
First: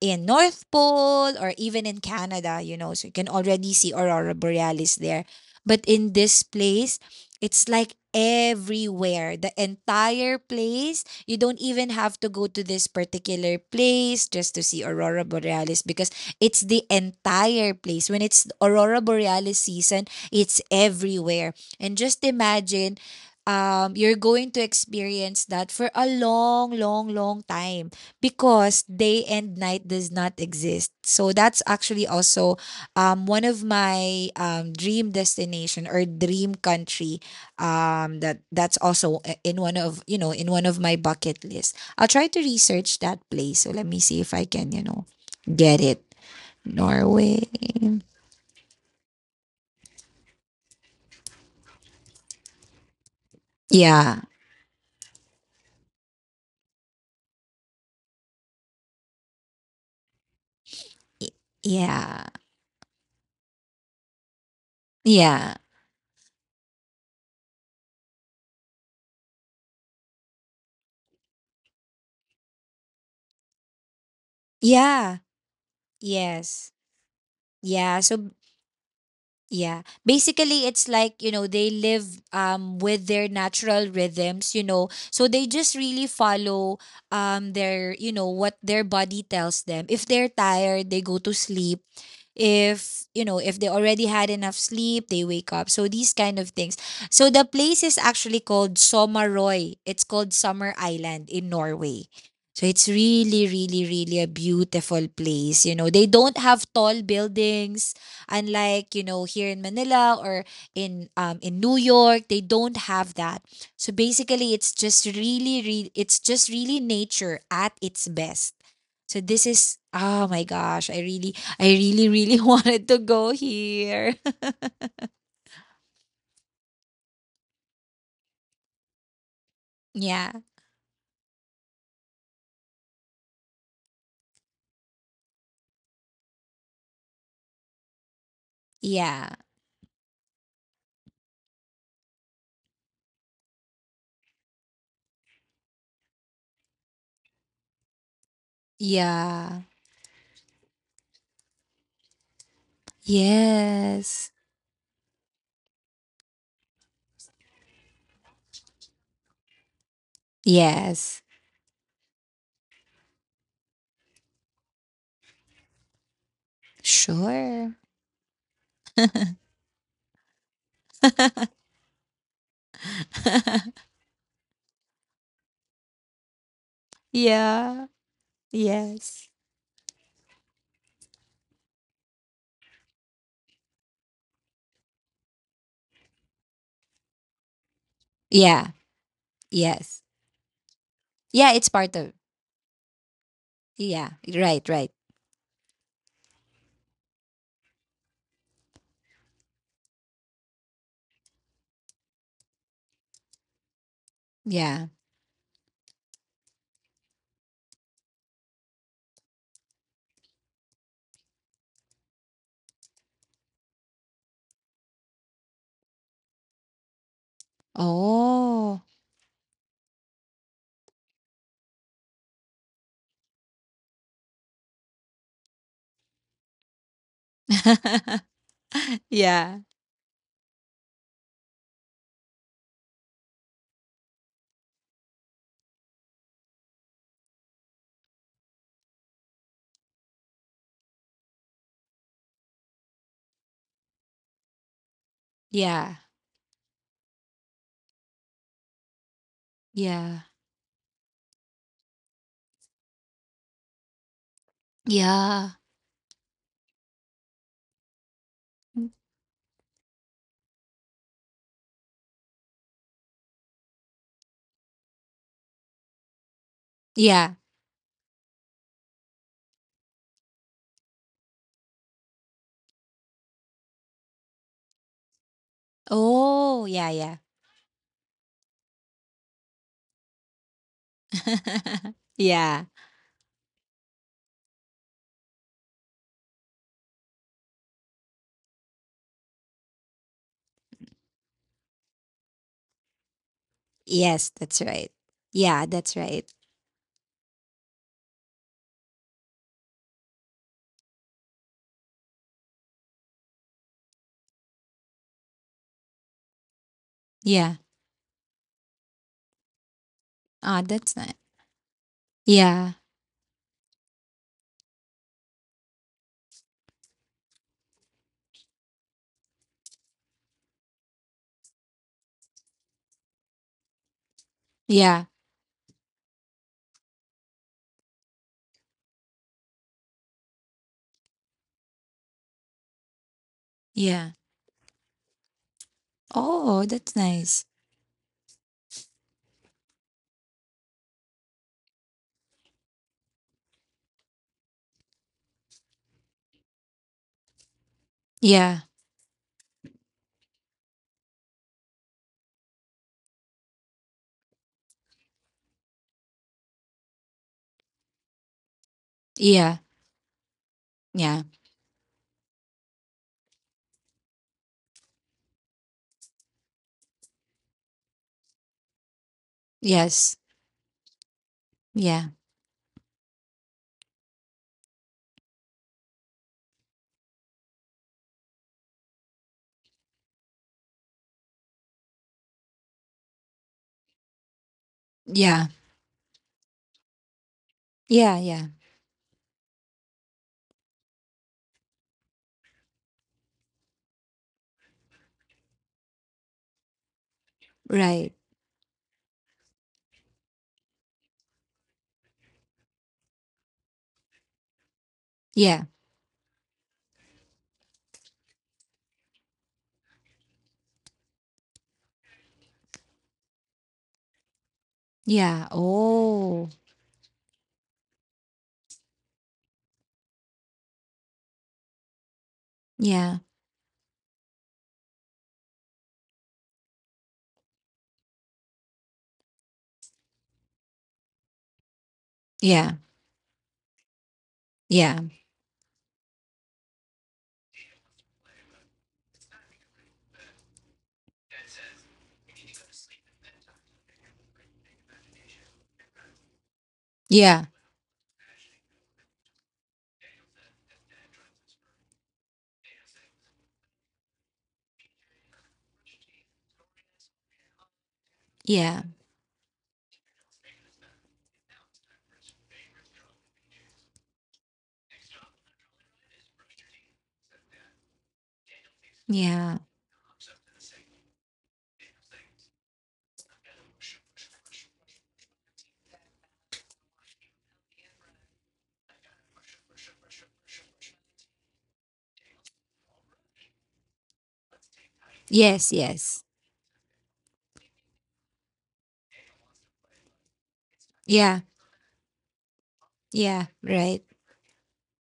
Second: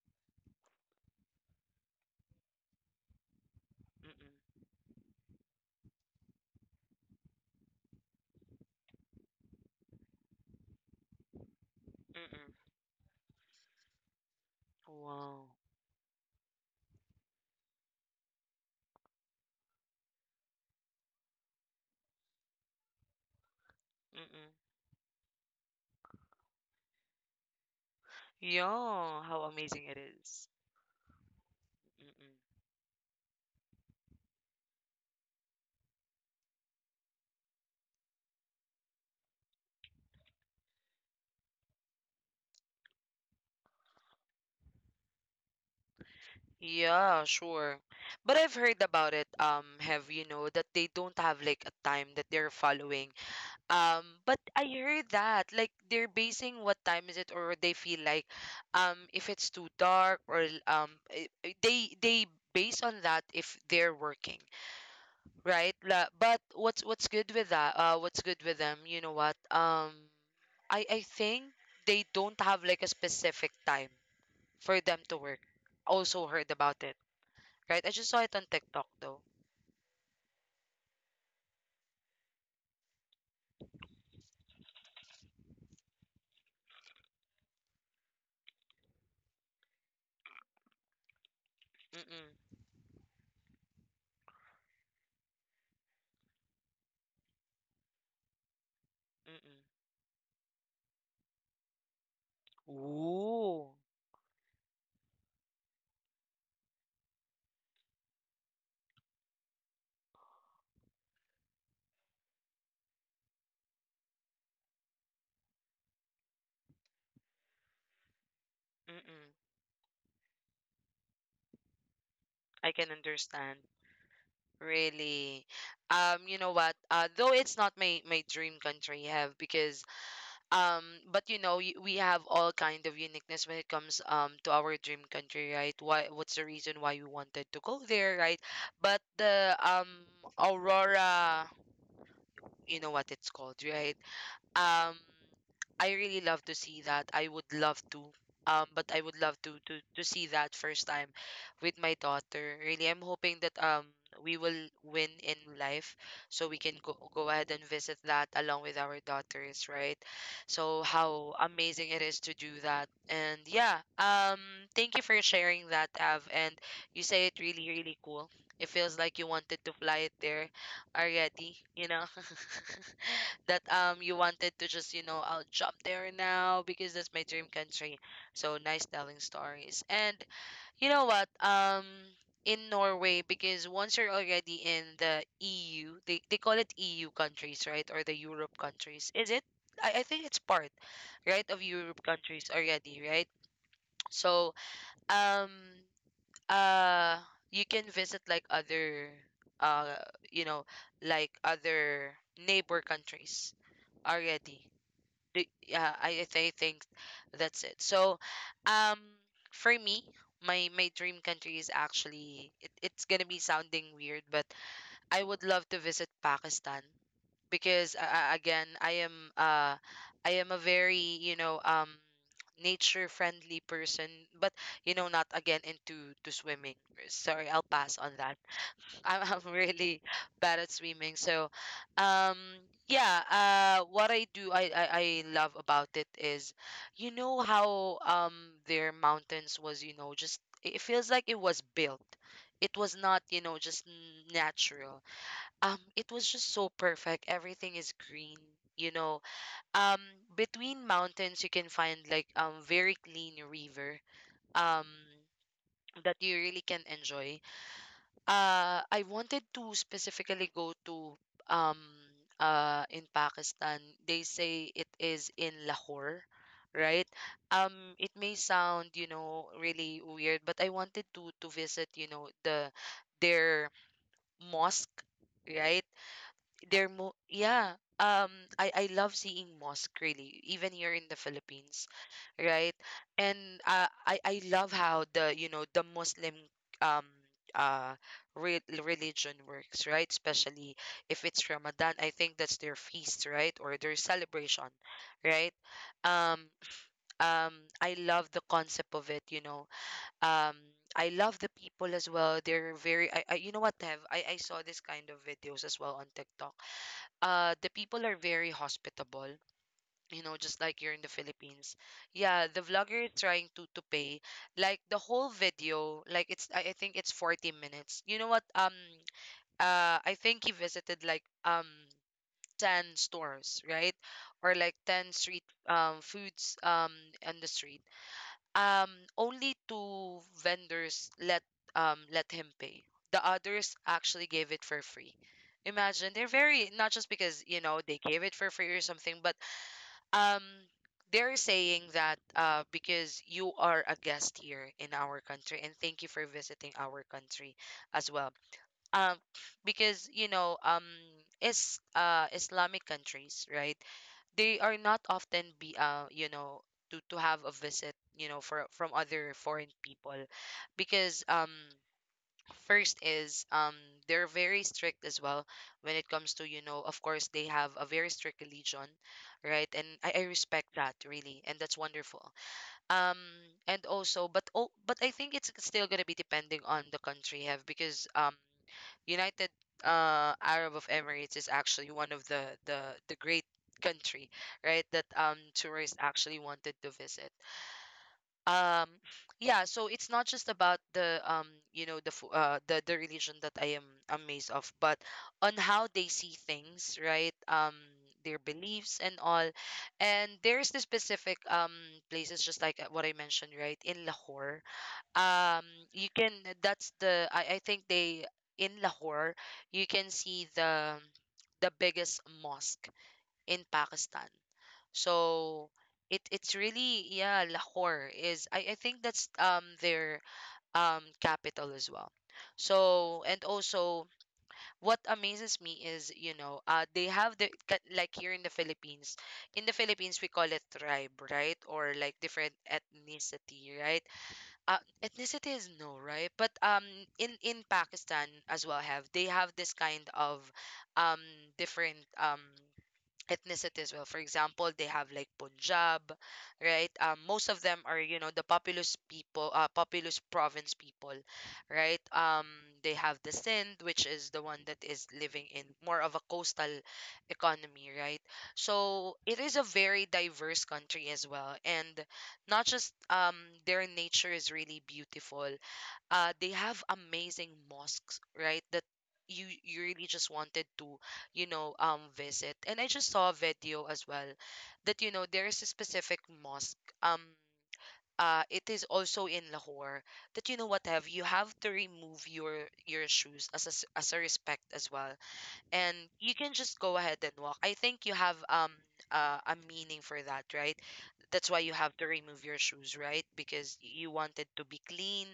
in North Pole or even in Canada, you know, so you can already see aurora Mm-mm. borealis there. But in this place, it's like everywhere, the entire place. You don't even have to go to Mm-mm. this particular place just to see aurora Wow. borealis because it's the entire place. When it's aurora borealis season, it's everywhere. And just imagine you're going Mm-mm. to experience that for a long long long time because Yeah, day how and night amazing it does not is. exist. So that's actually also Mm-mm. One of my dream destination or dream country, that that's also, in one of, you know, in one of my bucket list. I'll try to research that place, so let me see if I can, you know, get it. Yeah, Norway. sure. But I've heard about it, that they don't have like a time that they're following. Yeah. But I heard that like they're basing what time is it, or they feel like, if it's too dark, or they Yeah. they base on that if they're working. Yeah. Right, la. But what's good with that, what's good with them, you know what, I think they don't have like a specific time for them Yeah. to work. Also heard Yes. about it. Right, I Yeah. just saw So it on TikTok though. yeah, basically it's like, you know, they live with their natural rhythms, you know, so they just really follow their you know what their body tells them. If they're tired, they go to sleep. Mm-mm. If, you know, if they already had enough sleep, they wake up, so these kind of things. So the place is actually called Somaroy. It's called Summer Island in Norway. So Mm-mm. it's really Ooh. really really a beautiful place. You know, they don't have tall buildings, unlike, you know, here in Manila or in New York. They don't have that. So basically, it's just really, really, it's just really nature at its best. So Mm-mm. this is, oh my gosh, I really, I really, really <laughs> I wanted can to go understand, here. really. You know what Though it's not my dream country, have because <laughs> yeah. um but you know, we have all kind of uniqueness when it comes to our dream country, right. Why, what's the reason why we wanted to go there, right. But Yeah. the aurora, you know what it's called, right? um I really love to see that. I would love to. But I would love to Yeah. to to see that first time with my daughter. Really, I'm hoping that Yes. we will win in life, so we can go ahead and visit that along with our daughters, right? So Yes. how amazing it is to do that. And yeah, thank you for sharing that, Av. And you say it really, Sure. really cool. It feels like you wanted to fly it there <laughs> already. <laughs> <laughs> That you wanted to just, I'll jump there now because that's my dream yeah. country. So nice telling Yes. stories. And you know what? In Norway, because once you're already in the EU, they call it EU countries, right? Or the Europe Yeah. countries. Is it? I, Yes. I think it's part, right, Yeah, of it's part Europe of. countries already, right? Yeah. So Right, right. um uh you can visit like other, uh you know, like other neighbor countries already. Yeah. Yeah, I think that's it. So um for me, my dream country is actually, it's gonna be sounding weird, but I would love to visit Pakistan, because again, Oh. Uh I am a very, you know, nature friendly person. But you know, not again into to swimming. Sorry, I'll pass on that. <laughs> <laughs> I'm yeah. really bad at swimming, so. um yeah. What I do I love about it is, you know how their mountains was, you know, just, it feels like it was built, it was not, you know, just natural. Yeah. It was just so perfect, everything is green, you know. um Yeah. Between mountains you can find like very clean river um Yeah. that you really can enjoy. I wanted to specifically go to, um in Pakistan, they say it is in Lahore, right. Yeah. um it may sound, you know, really weird, but I wanted to visit, their mosque, right. Oh, yeah, they're yeah. mo Yeah. Um, I love seeing mosque really, even here in the Philippines, <laughs> yeah. right? And I love how the you know the Muslim um uh re religion works, right? Especially if it's Ramadan, I think that's their feast, right? Or their Yes, that's celebration, right. right? Yeah, that's right. Um, um, I love the concept of it, you know. Um, I love the people as well. They're very, I you know what, Tev? I saw this kind of videos as well on TikTok. Yeah. The people are very hospitable, you know, Ah, just like that's you're nice. in the Philippines. Yeah, Yeah. the vlogger is trying to pay, like the whole video, like it's I think it's 40 minutes, you know what. I think he visited like 10 stores, right, or like Yeah. 10 street foods on the street. um, Only two vendors let, let him pay. The others Yeah. actually gave it for free. Imagine they're Oh, very that's not just nice. because you know they gave it for free or something, but um they're saying that because you are a guest here in our country and thank you for visiting our country as well. Yeah. Um because you know um is Islamic countries, right? They are not often be to have a visit, you know, for from other Yeah. foreign people Yeah. because first is they're very strict as well when it comes to, you know, of course they have a very strict religion, right? And Yes. I respect that really, and that's Yeah. wonderful. Um and also but oh, but I think it's still going to be depending on the country have because united arab of emirates is actually one of the great country, right, that Yeah. Tourists actually wanted to visit. Yeah. Yeah. um yeah, so it's not just about the you know, the religion that I am amazed of, but on how they see things, right? Right. Their beliefs and all. And there's the specific places just like what I mentioned, right, in Lahore. Yeah. um you can, that's the I think they in Lahore you can see the biggest mosque in Pakistan. Yeah. So it Oh. it's really, yeah, Lahore is I think that's their capital as well. Yeah. So and also what amazes me is, you know, they have the like here in the Philippines we call it tribe, right? Or like different Yeah. ethnicity, right? Uh Yeah. ethnicity is no, right? But in Pakistan as well have they have this kind of um different ethnicity as well. For example, they have like Punjab, right? Yeah. Most of them are, you know, the populous people, populous province people, right? They have the Sindh, which is the one that is living in more of a coastal economy, right? Yeah. So it is a very diverse country as well, and not just their nature is really beautiful, they have amazing mosques, right, that Yeah. you really just wanted to, you know, visit. And I just saw a video as well that, you know, there is a specific mosque, um it is also in Lahore, that, you know what, have you have to remove your shoes as a, as a respect as well, Yes. and you Yes. can just go ahead and walk. I think you have a meaning for that, right? That's why Yeah. you have to remove your shoes, right? Yeah. Because you Right. want it to be clean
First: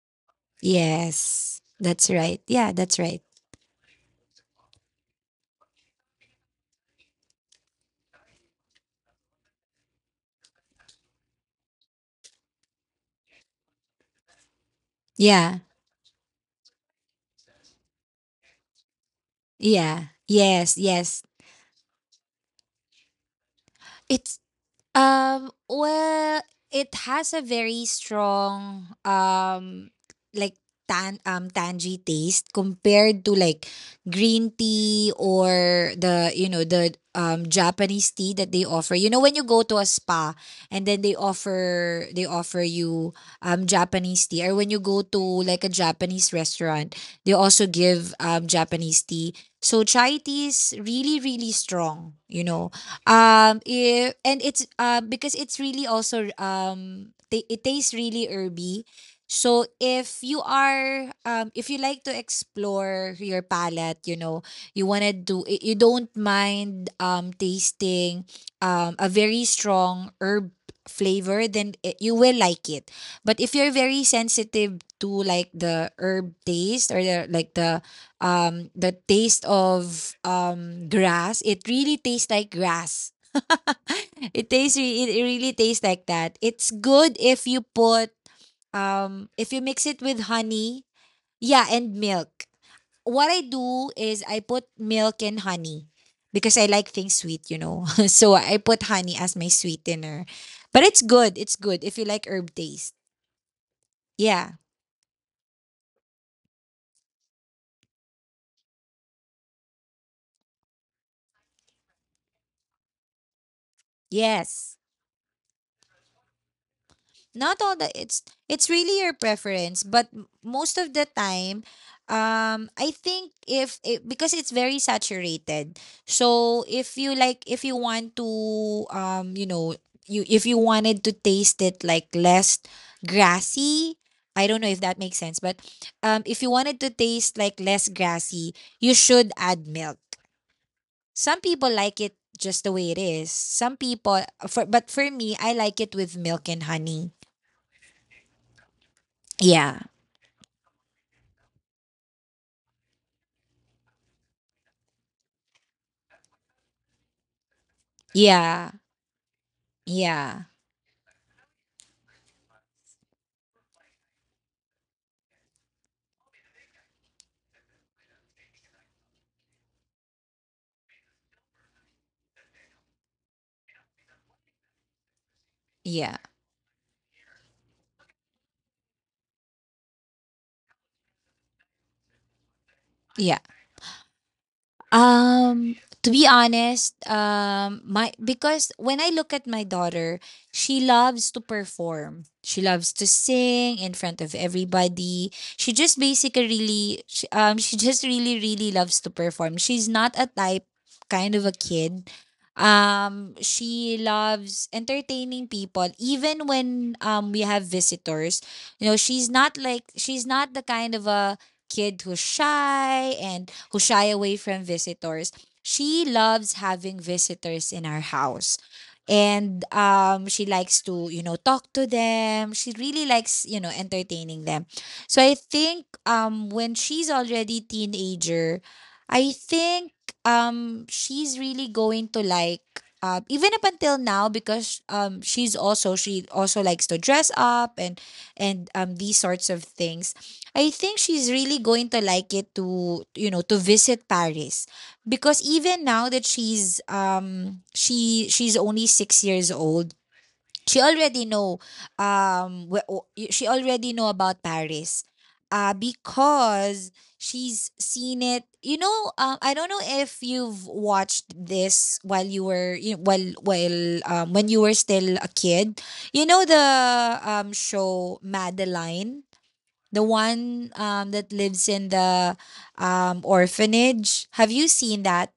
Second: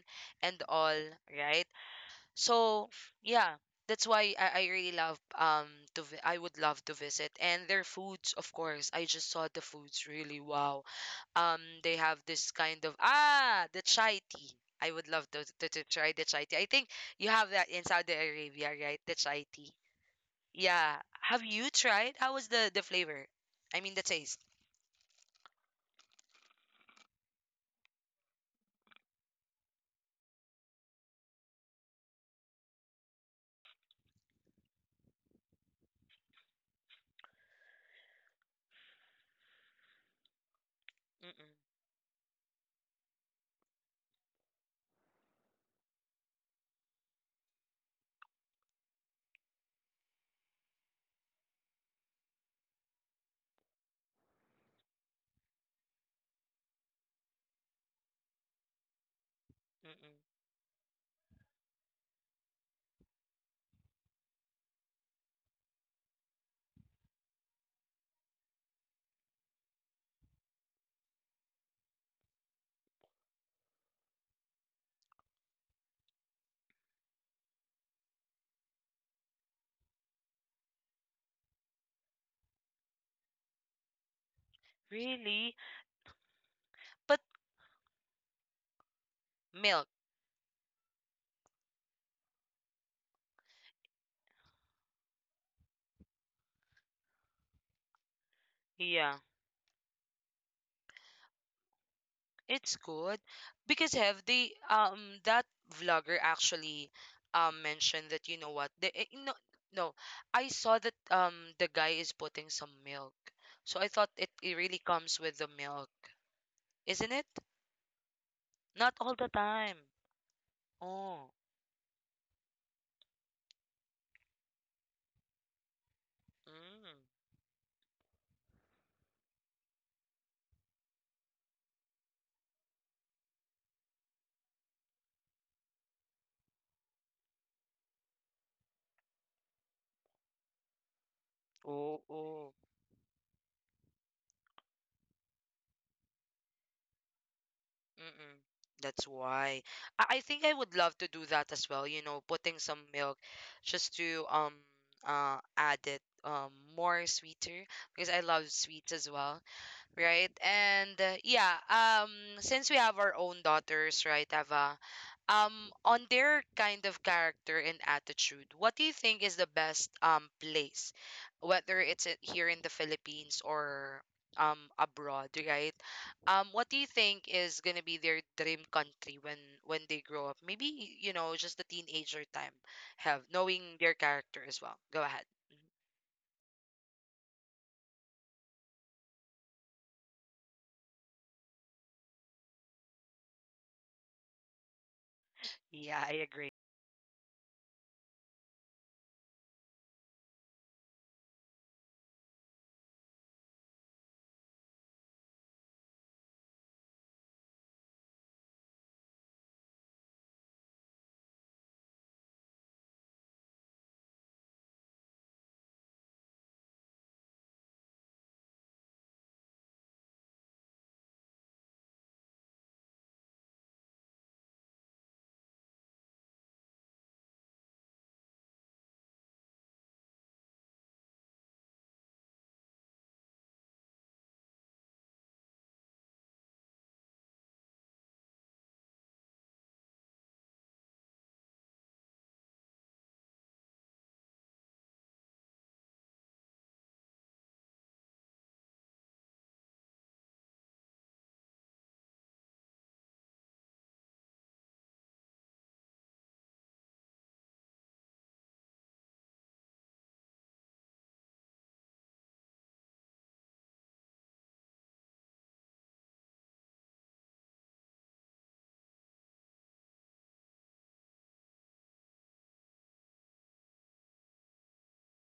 and all, Yes. right? That's right. Yeah. So That's right. yeah, that's why I really love to I would love to visit, and their foods, of course. I just saw the foods, really wow. They have this kind of the chai tea. I would love to, Yeah. Try the chai tea. I think you have that in Saudi Arabia, right? The chai tea. Yeah. Yes. Yeah. Yes. Have you tried? How was the flavor? I mean the It's, taste. Well, it has a very strong like tangy taste compared to like green tea or the you know the Japanese tea that they offer. You know, when you go to a spa and then they Mm-mm, offer, they offer you Japanese tea, or when you go to like a Japanese restaurant, they also give Japanese tea. So chai tea is really really strong, you know. If, And it's because it's really also ta it tastes really herby. So if mm-mm. you are if you like to explore your palate, you know, you wanna do, you don't mind tasting a very strong herb flavor, then you will like it. But if you're very sensitive to like the herb taste, or the like the taste of grass, it really tastes like grass. <laughs> It tastes it really Really? tastes like that. It's good But if you put if you mix milk. it with honey, yeah, and milk. What I do is I put milk and honey because I like things sweet, you know. <laughs> So I put honey Yeah, as my sweetener. But it's good, it's good if you like herb it's taste. good because have they Yeah. That vlogger actually mentioned that, you know what, the eh, no no I saw that the guy is putting some milk, so I thought it Yes. really comes with the milk, isn't it? Not all the, it's Not really your all the time. preference, but, most of the Oh. time, I think if it, because it's very saturated, so Mm. if you like, if you want to, um, you know, you, if you wanted to taste it like less grassy, I don't know if that makes sense, but if you wanted to taste like less grassy, you should add milk. Some people like Oh, it oh. just the way it is. Some people, for but for me, I like it with milk and honey. Mm-mm. That's why Yeah. I think I would love to do that as well. You know, putting some milk just to add it more sweeter because I love Yeah. sweets as well, right? Yeah. And yeah, since we have our own daughters, right, Ava, um, on their kind of character and attitude, what do you think is the best place, whether it's here in the Philippines or abroad, right? Yeah. What do you think is gonna be their dream country when they grow up? Maybe, you know, just the teenager time, have Yeah. knowing their character as well. Go ahead. Mhm. Um to be honest, my, because when I look at my daughter, she loves to perform. She loves to sing in front of everybody. She just Yeah, I basically agree. really she just really really loves to perform. She's not a type kind of a kid. She loves entertaining people even when we have visitors. You know, she's not like, she's not the kind of a kid who's shy and who shy away from visitors. She loves having visitors in our house. And she likes to, you know, talk to them. She really likes, you know, entertaining them. So I think when she's already teenager, I think she's really going to like even up until now because she also likes to dress up and and these sorts of things. I think she's really going to like it to to visit Paris because even now that she's only 6 years old she already know wh- o- y- she already know about Paris because she's seen it you know I don't know if you've watched this while you were you while when you were still a kid you know the show Madeline, the one that lives in the orphanage. Have you seen that?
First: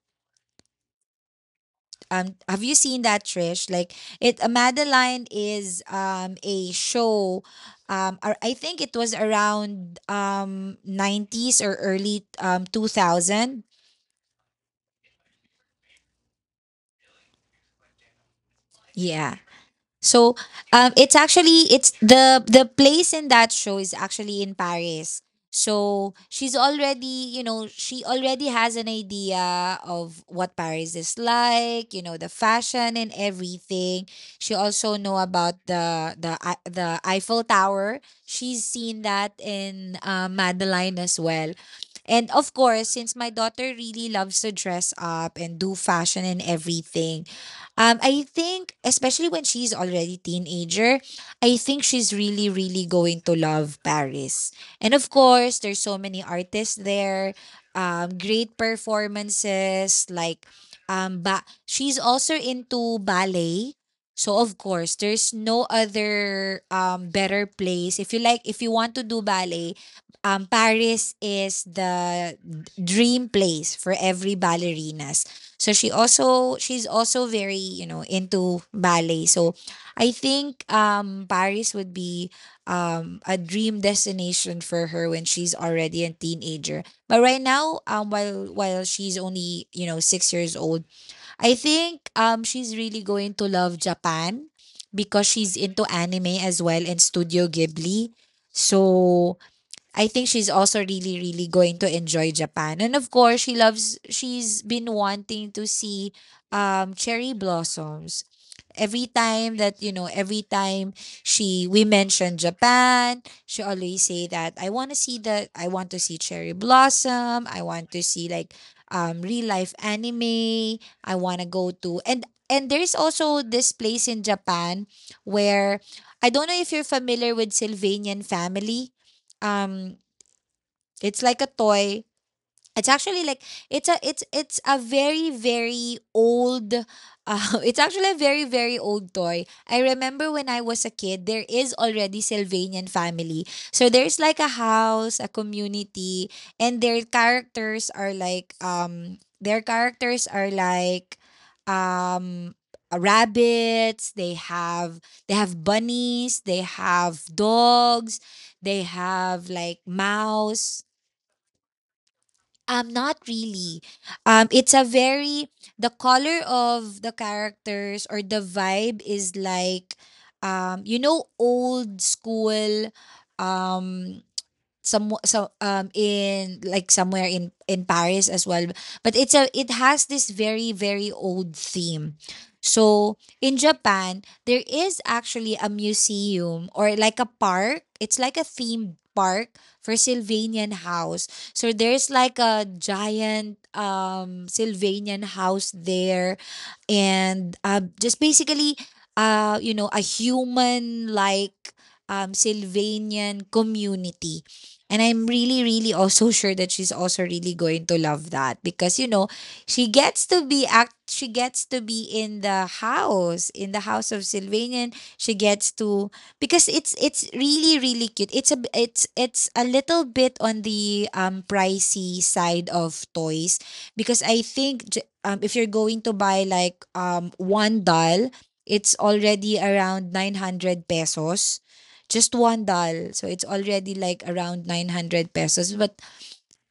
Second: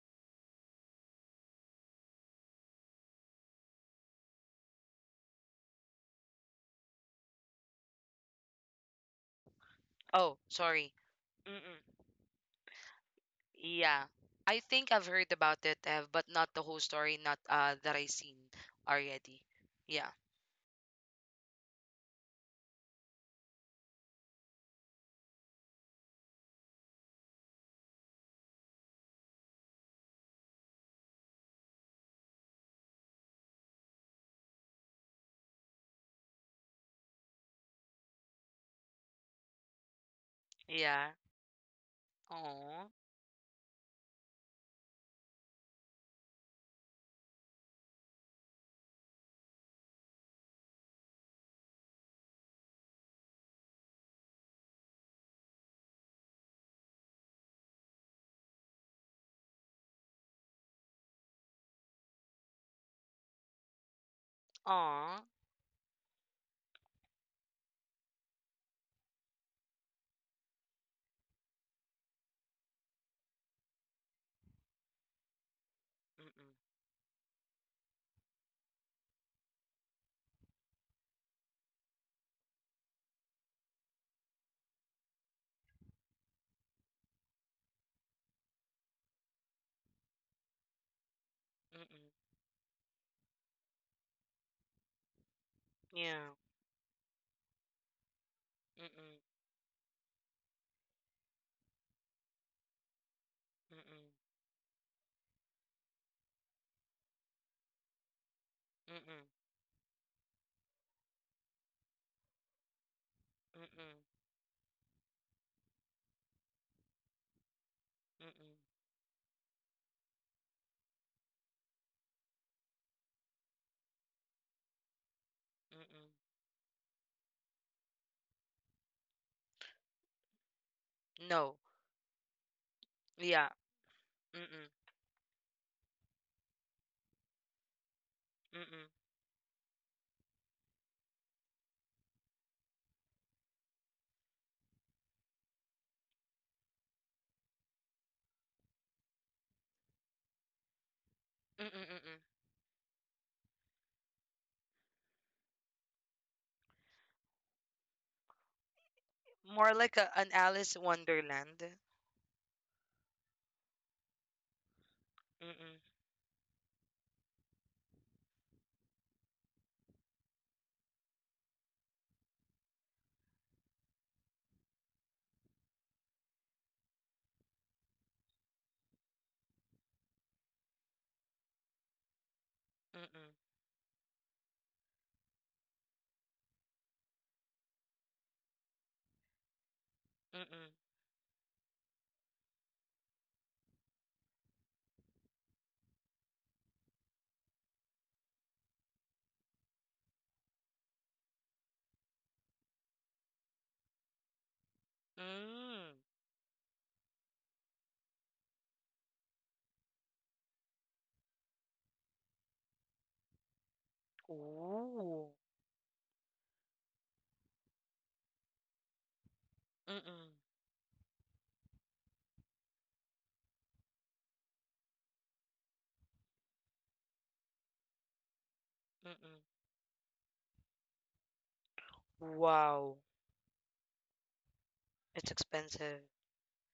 Have you seen that, Trish? Like it Madeline is a show I think it was around Oh, sorry. '90s or Mm-mm. early 2000. Yeah. I think I've heard about it, Ev, but not the whole story, not that I seen Yeah. already. Yeah. So it's actually it's the place in that show is actually in Paris. So she's already, you know, she already has an idea of what Paris is like, you know, the fashion and everything. She also know about the Eiffel Tower. She's seen that in Madeline Yeah. as well. And of course, Oh. since my daughter really loves to dress up and do fashion and everything, I think, especially when she's already teenager, I think she's really, really going to love Paris. And of course, there's so many artists there, great performances. Like, but she's also into ballet. So of course, Aw. there's no other better place. If you like, if you want to do ballet, Paris is the dream place for every ballerinas. So Mm-mm. She's also very, you know, into ballet. So I think Paris would be a dream destination for her when she's already a teenager. But right now, while she's only, you know, 6 years old, I think Mm-mm. She's really going to love Japan because she's into Yeah. anime as well and Studio Ghibli. Mm-mm. So I think she's also really, really going to enjoy Japan. And of course, Mm-mm. she's been wanting to see cherry blossoms. Every Mm-mm. time that, you know, every time we mention Japan, she Mm-mm. always say that, I want to see the, I want to see cherry blossom. I want to see like Mm-mm. Real life anime. I want to go to, and there's also this place in Japan where Mm-mm. I don't know if you're familiar with Sylvanian family. Um, it's like a No. toy. It's actually like Yeah. It's Mm-mm. a very very old <laughs> it's actually a very very Mm-mm. old toy. I remember when I was a kid there is already Sylvanian family. So there's like a house, a community and their characters are like Mm-mm. Mm-mm. um rabbits, they have bunnies, they have dogs, they have More like like a, an Alice mouse. Wonderland. Not really. It's a very, Mm-mm. the color of the characters or the vibe is like, you know, old school, um, some so in like somewhere in Paris as well, but it has this very very old theme. So Mm-mm. in Japan there is actually a museum or like a park, it's like a themed park for Mm-mm. Sylvanian house, so there's like a giant Sylvanian house there, and just basically you know a human like Sylvanian community. And I'm really, really Mm. also sure that she's also really going to love that because you know she gets to be act. She gets to be in the house of Sylvanian. Ooh. She gets to because it's really really cute. It's a little Mm-mm. bit on the pricey side of toys because I think if you're going to buy like one doll, it's Mm-mm. already around 900 pesos, just one Wow. doll. So it's already like around It's 900 pesos. But expensive.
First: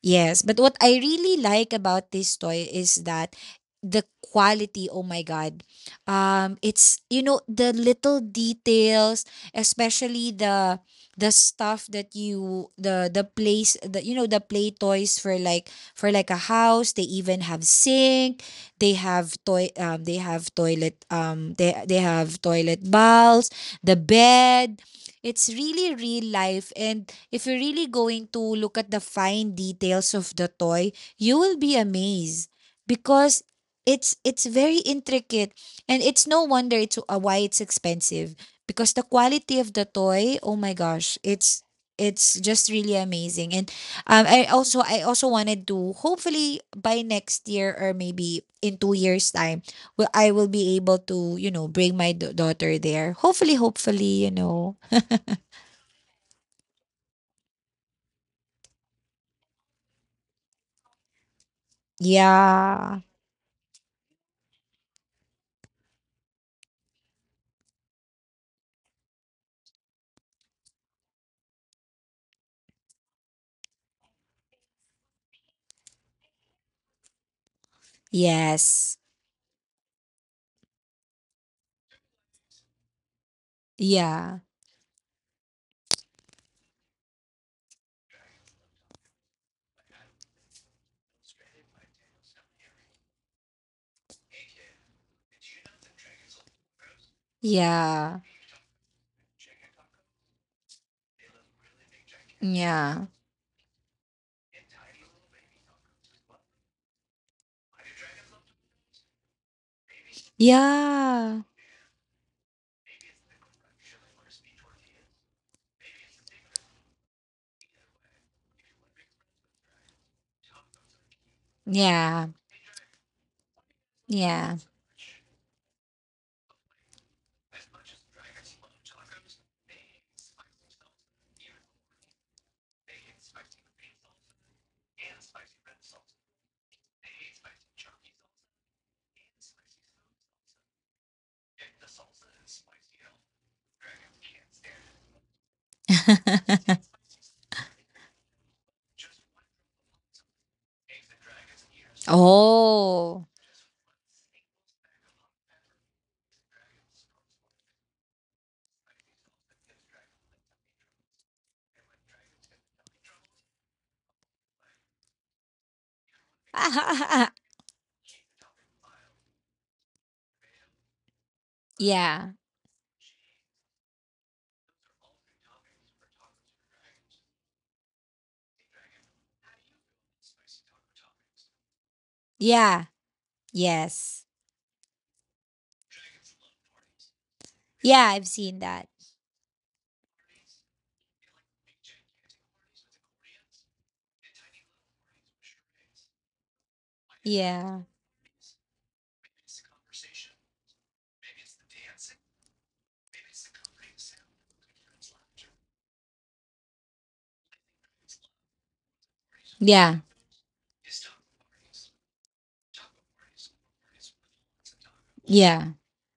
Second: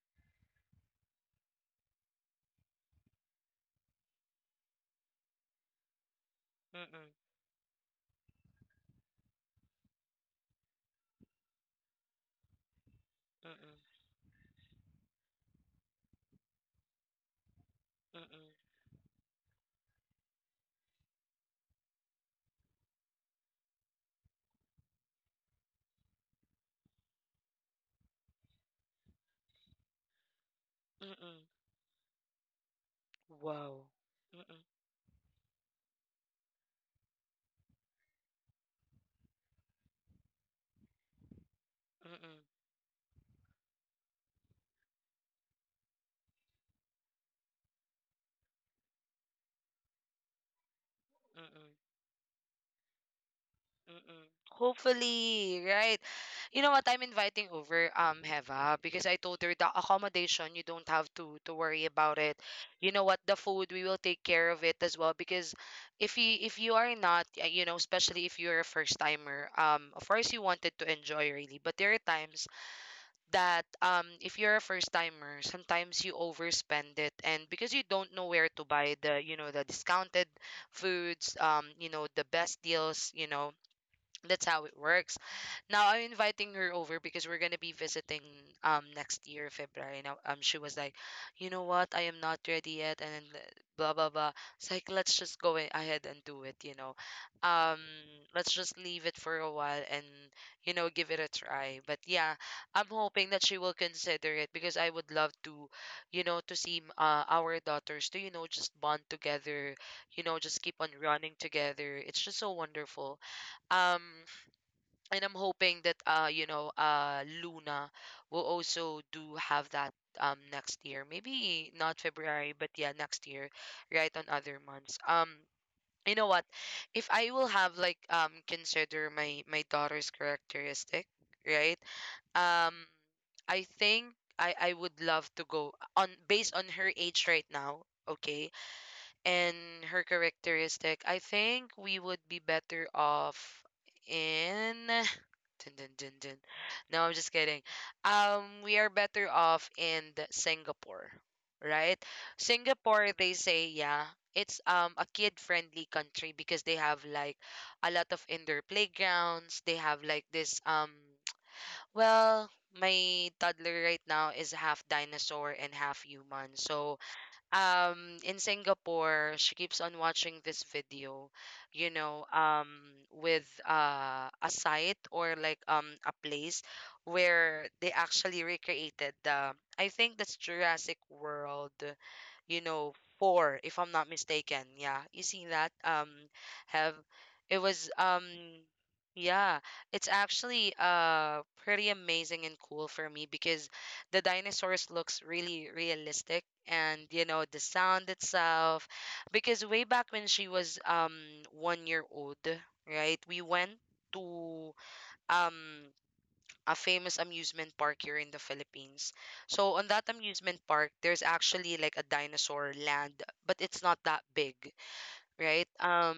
yes, but what I really like about this toy is that the quality, oh my God. It's you Mm-mm. know the little details, especially the stuff that you the place, Mm-mm, the you know the play toys for like, for like a house. They even have sink, mm-mm, they have toy they have toilet they have toilet bowls, the bed. It's really real life. And if you're really going to look at the fine details of the toy, you mm-mm. will be amazed because Wow. It's Mm-mm, very intricate, and it's no wonder it's why it's expensive because the quality of the toy, oh my gosh, it's mm-mm, just really amazing. And I also wanted to, hopefully by next year or maybe in 2 years time, will I will be able to you know mm-mm, bring my daughter there. Hopefully, hopefully, mm-mm. you know. Hopefully, right? You know what? I'm inviting over Heva because I told her the accommodation you don't have to worry about it. You Yeah. know what? The food we will take care of it as well because if you are not you know, especially if you're a first timer, of course you wanted to enjoy really, but there are times that if you're a first timer sometimes you overspend it, and because you don't know where to buy Yes. the, you know, the discounted foods, you know, the best deals, you know, Yeah. that's how it works. Now I'm inviting her over because we're gonna be visiting next year February. Now she was like, you know what, I am not ready yet, and then blah blah blah. It's like let's just ahead and do it. You know, um Yeah. let's just leave it for a while and, you know, give it a try. But yeah, I'm Yeah. hoping that she will consider it because I would love to, you know, to see our daughters to, you know, just bond together, you know, just keep on running Yeah. together. It's just so wonderful. Um, and I'm hoping that you know Luna will also do have that next year. Maybe not Yeah. February, but yeah, next year, right on Yeah. other months. You know what? If I will have like consider my daughter's characteristic, right? Um I think I would love to go on based on her age right now, okay? And her characteristic, I think we would be better off in. <sighs> Dun, dun, dun, dun. <laughs> No, I'm just kidding. We are better off in the Singapore, right? Singapore, Oh. they say, yeah, it's a kid-friendly country because they have like a lot of indoor playgrounds. They have like this <tsk> well, my toddler right now is half dinosaur and half human, so <laughs> in Singapore she keeps on watching this video, you know, yeah. With a site or like a place where they actually recreated the I think that's Jurassic World, you Yeah. know, 4, if I'm not Yes. mistaken. Yeah, you seen that? Have it was Yeah, I've seen that. yeah, it's actually pretty amazing and cool for me because the dinosaurs looks really realistic and you know the Yeah. sound itself. Because way back when she was 1 year old, right? We went to um a famous amusement park here in the Philippines. So on Yeah. that amusement park, there's actually like a dinosaur land, but it's not that big, right? Yeah.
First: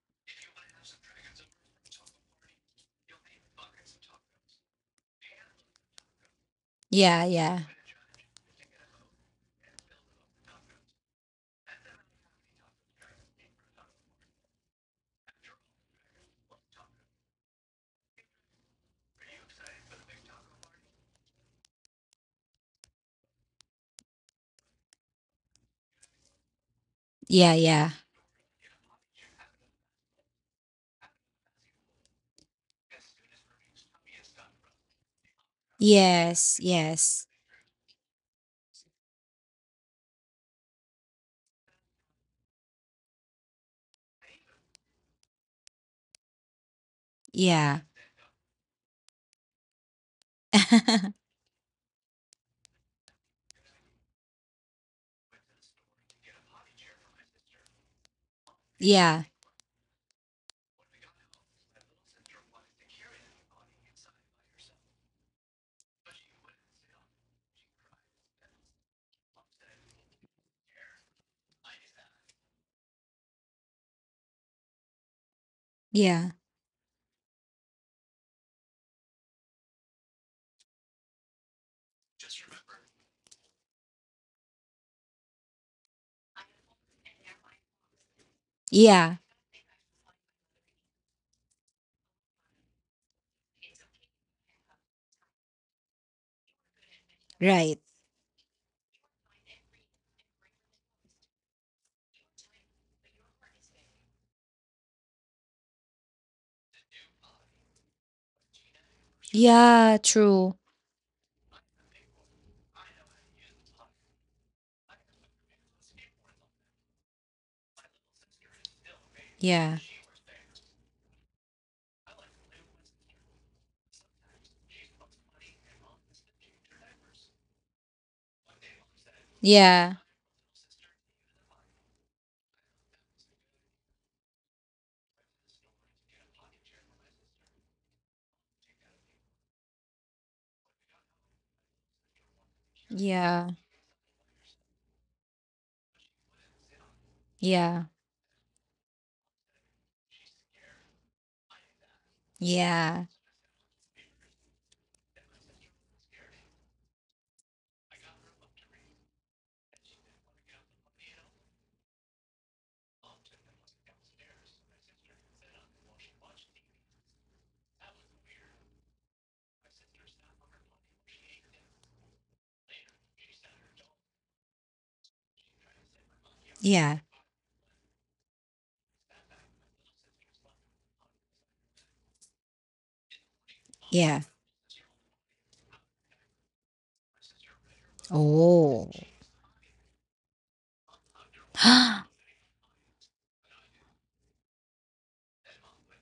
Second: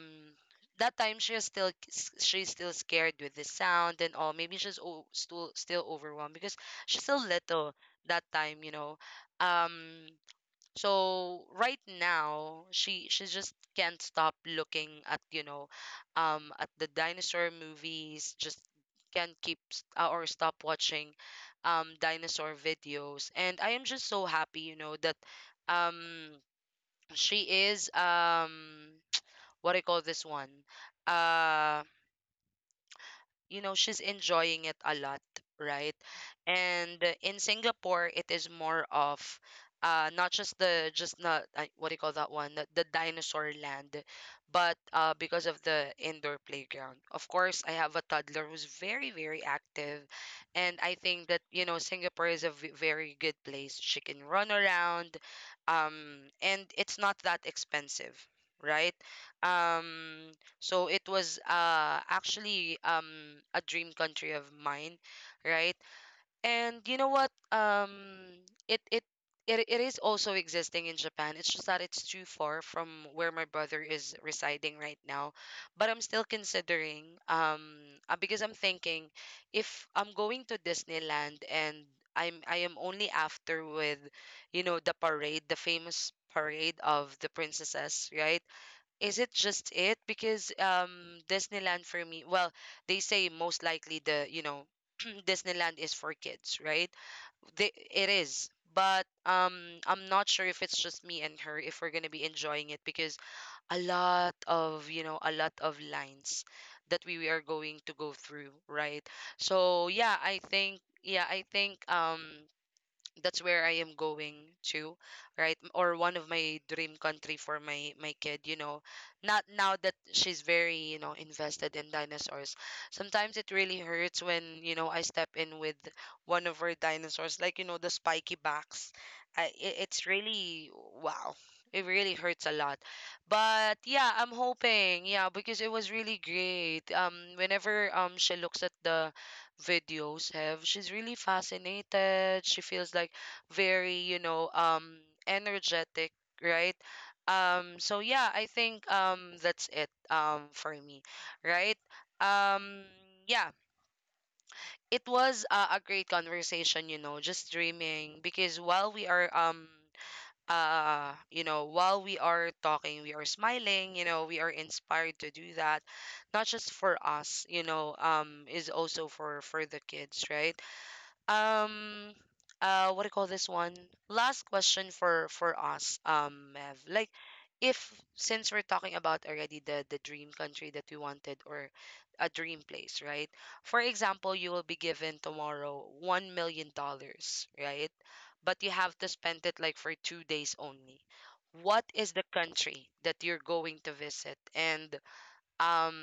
That time she was still, she's still scared with the sound and all. Maybe she's still overwhelmed because she's still Yeah. Yeah. little that time, you know. Um, so right now, she just can't stop looking at, you know, at the dinosaur movies. Just can't keep or stop watching, dinosaur videos. And I am just so happy, you know, that, um, Yeah. she is Yeah. <tsk> What do you call this one? Uh, you know she's enjoying it a lot, right? Yes. And Yes. in Singapore it is more of not just the just not what do you call that one, the dinosaur land, but because of the indoor playground, of course I Yeah. have a toddler who's very very active, and I think <laughs> that, you know, Singapore is a very good place she can run around, um and it's not that expensive, right? yeah. um so it was actually a dream country of mine, right? And you know what? It it it is also existing in Japan. It's just that it's too far from where my brother is residing right now. But I'm still Yeah. considering because I'm thinking if I'm going to Disneyland and I am only after with, you know, the parade, the famous parade of the princesses, right? Yeah. Is it just it? Because Disneyland for me, well, they say most likely the, you know, <clears throat> Disneyland is for kids, right? They, Right. it is. But I'm not sure if it's just me and her if we're going to be enjoying it because a lot of, you know, a lot of lines that we are going to go through, right? So, Yeah. True. Yeah, I think that's where I am going to, right? Or one of my dream country for my kid, you know. Not now Yeah. that she's very, you know, invested in dinosaurs. Sometimes it really hurts when, you know, I step in with one of her dinosaurs, like, you know, the spiky backs. I it, Yeah. it's really wow. It really hurts a lot. But yeah, I'm hoping. Yeah, because it was really great. Whenever she looks at the videos have, she's really fascinated. She feels like Yeah. very, you know, energetic, right? Yeah. So yeah, I think that's it for me, right? Um, Yeah. yeah, it was a great conversation, just dreaming because while we are while we are talking, we are smiling. We are inspired to do that, not just for us, is also for the kids, right? um what do you call this one? Last question for us, Mev. Yeah. Like, if since we're talking about already the dream country that we wanted, or a dream place, right? For Yeah. example, you will be given tomorrow $1 million, right? But you Oh. have to spend it like for 2 days only. What is the <gasps> country that you're going to visit? And um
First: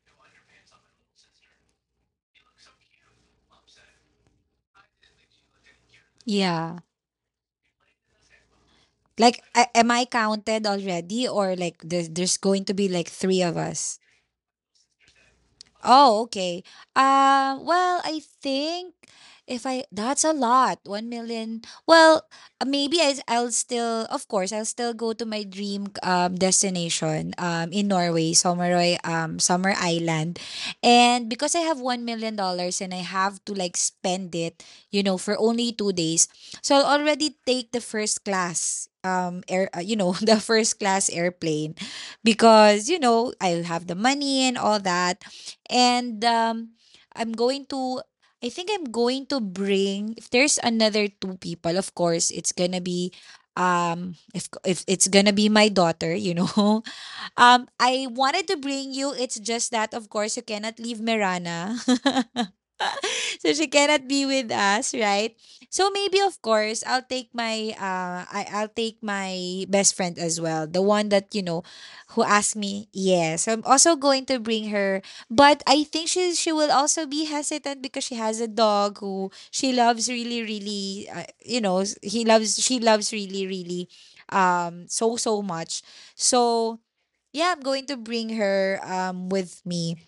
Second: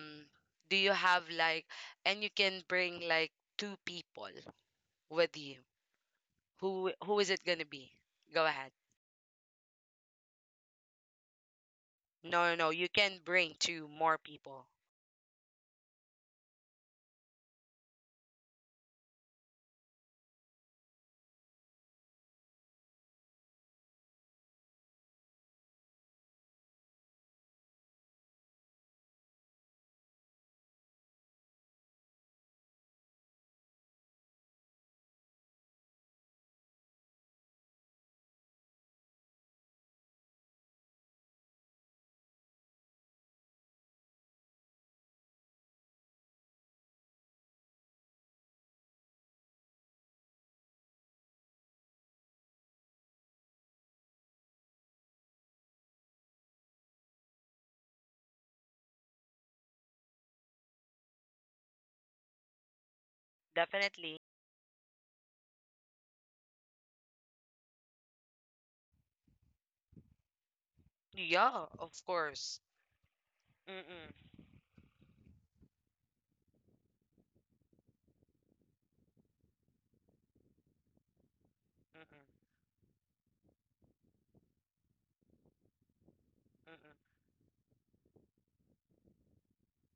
do you have like, and you can bring like two people with you. yeah. Who is it gonna be? Go ahead. Like, am I counted already, or like there's No, no, going no. to be You like can three of bring two us? more people. Oh, okay. Well, I think if I, that's a lot, 1 million. Well, maybe I'll still, of course, I'll still go to my dream destination in Norway, Someroy Summer Island. And because I have 1 million dollars and I have to like spend it, you know, for only 2 days. So I'll already take the first class air you know, <laughs> the first class airplane because you know, I'll have the money and all that. And I'm going to, I think I'm going to bring, if there's another two people, of course, it's gonna be, if it's gonna be my daughter, you know, <laughs> I wanted to bring you. It's just that, of course, you cannot leave Mirana. <laughs> So she cannot be Definitely. with us, right? So maybe of course I'll take my I'll take my best friend as well. The one that, you know, Yeah, of who asked course. me, yes. I'm also Mm-mm, going to bring her. But I think she will also be hesitant because she has a dog who she loves really, really you know, s- he mm-mm, loves she loves really, really so so much. So mm-mm, yeah, I'm going to bring her with me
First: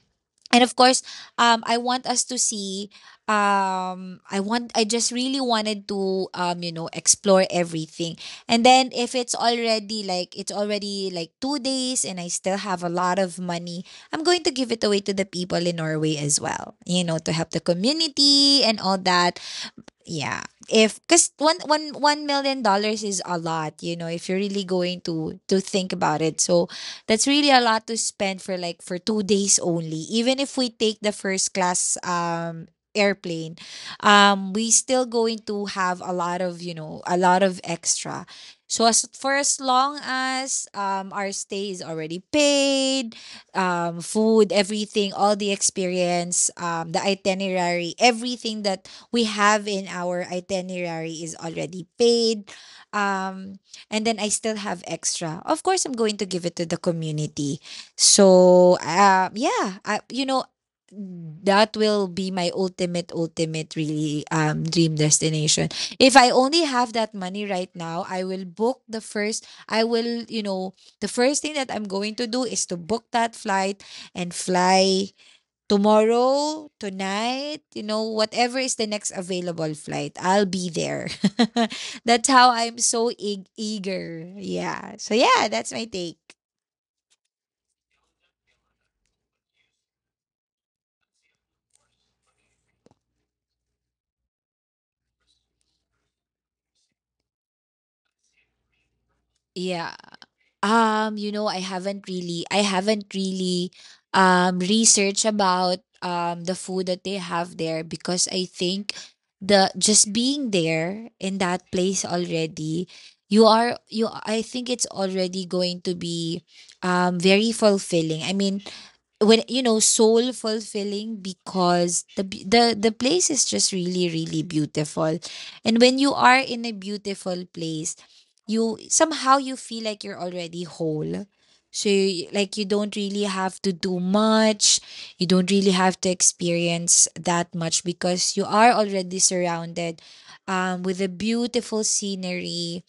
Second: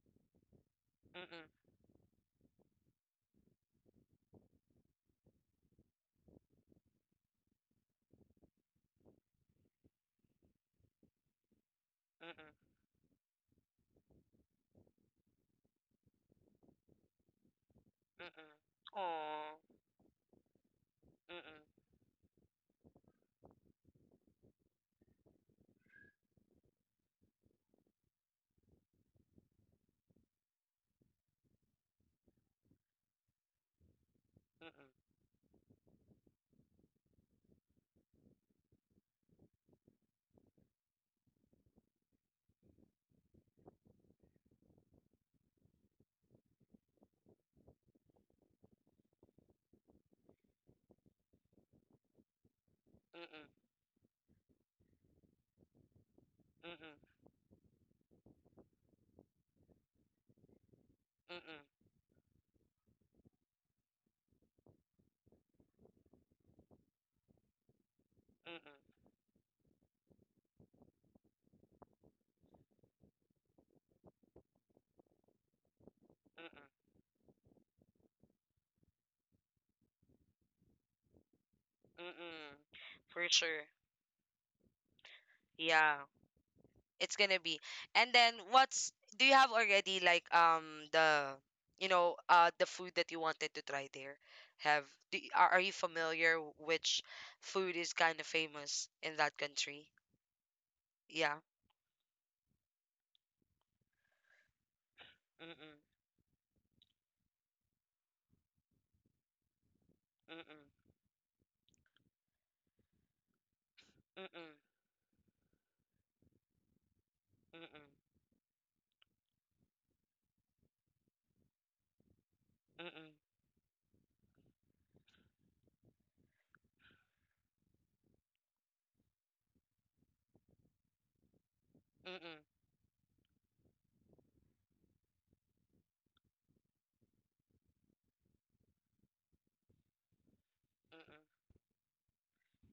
and of course mm-mm, um i want us to see I want, I just really wanted to you know explore everything. And then if it's already like it's already like 2 days and I mm-mm, still have a lot of money, I'm going to give it away to the people in Norway as well, you know, to help the mm-mm. community and all that. Aw, Yeah. If because mm-mm, one million dollars is a lot, you know, if you're really going to think about it. So that's really a lot to spend for like for 2 days only. Even if we take the first class airplane, we still mm-mm, going to have a lot of, you know, a lot of extra. So as for as long as our stay is already paid, food, everything, all the experience, the itinerary, everything that we have in our itinerary is already paid. mm-mm, mm-mm, Um, and then I still have extra. Of course, I'm going to give it to the community. So, yeah, you know, mm-mm, that will be my ultimate, ultimate, really dream destination. If I only have that money right now, mm-mm, mm-mm, I will, you know, the first thing that I'm going to do is to book that flight and fly tomorrow, tonight, you know, whatever is the next available flight, I'll be there. <laughs> That's how mm-mm. I'm so For sure. eager. Yeah. So yeah, that's my Yeah. take. It's gonna be, and then what's, do you have already like, the the food that you wanted to try there? Have, do, are, you familiar which food is kind of famous in that Yeah. country? You Yeah, know, I haven't really researched about mm-mm, the food that they have there because I think the, just being mm-mm, there in that place already, you are you I mm-mm, think it's already going to be very mm-mm, fulfilling. I mean, when you know, soul fulfilling, because the mm-mm, place is just really really beautiful. And when you are in a beautiful place, you somehow, you feel like you're already whole, so you, mm-mm, like, you don't really have to do much, you don't really have to experience that much because you are already surrounded with a mm-mm, beautiful scenery.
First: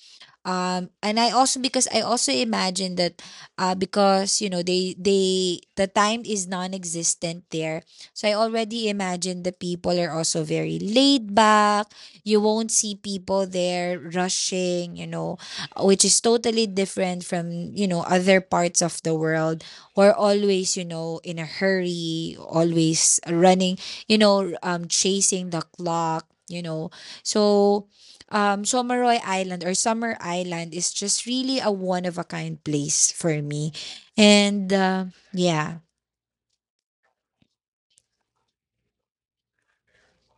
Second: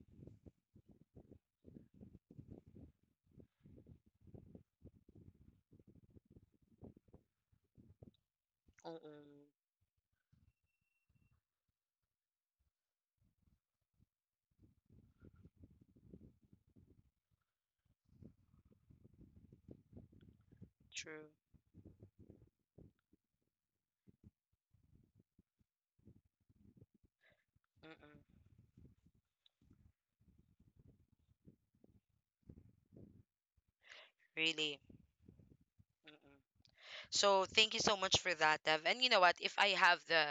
And I also because I also imagine that, because you know they, the time is non-existent there, so I already imagine mm-mm. the people are also very laid back. You won't see people there rushing, you know, which is totally different from, you know, other parts of the world. We're always, you know, True. in a hurry, always running, you know, chasing the clock, you know. So Mm-mm. Someroy Island or Summer Island is just really a one of a kind place for me. And Really. Yeah. <laughs> Mm-mm. So thank you so much for that, Dev. And you know what, if I have the,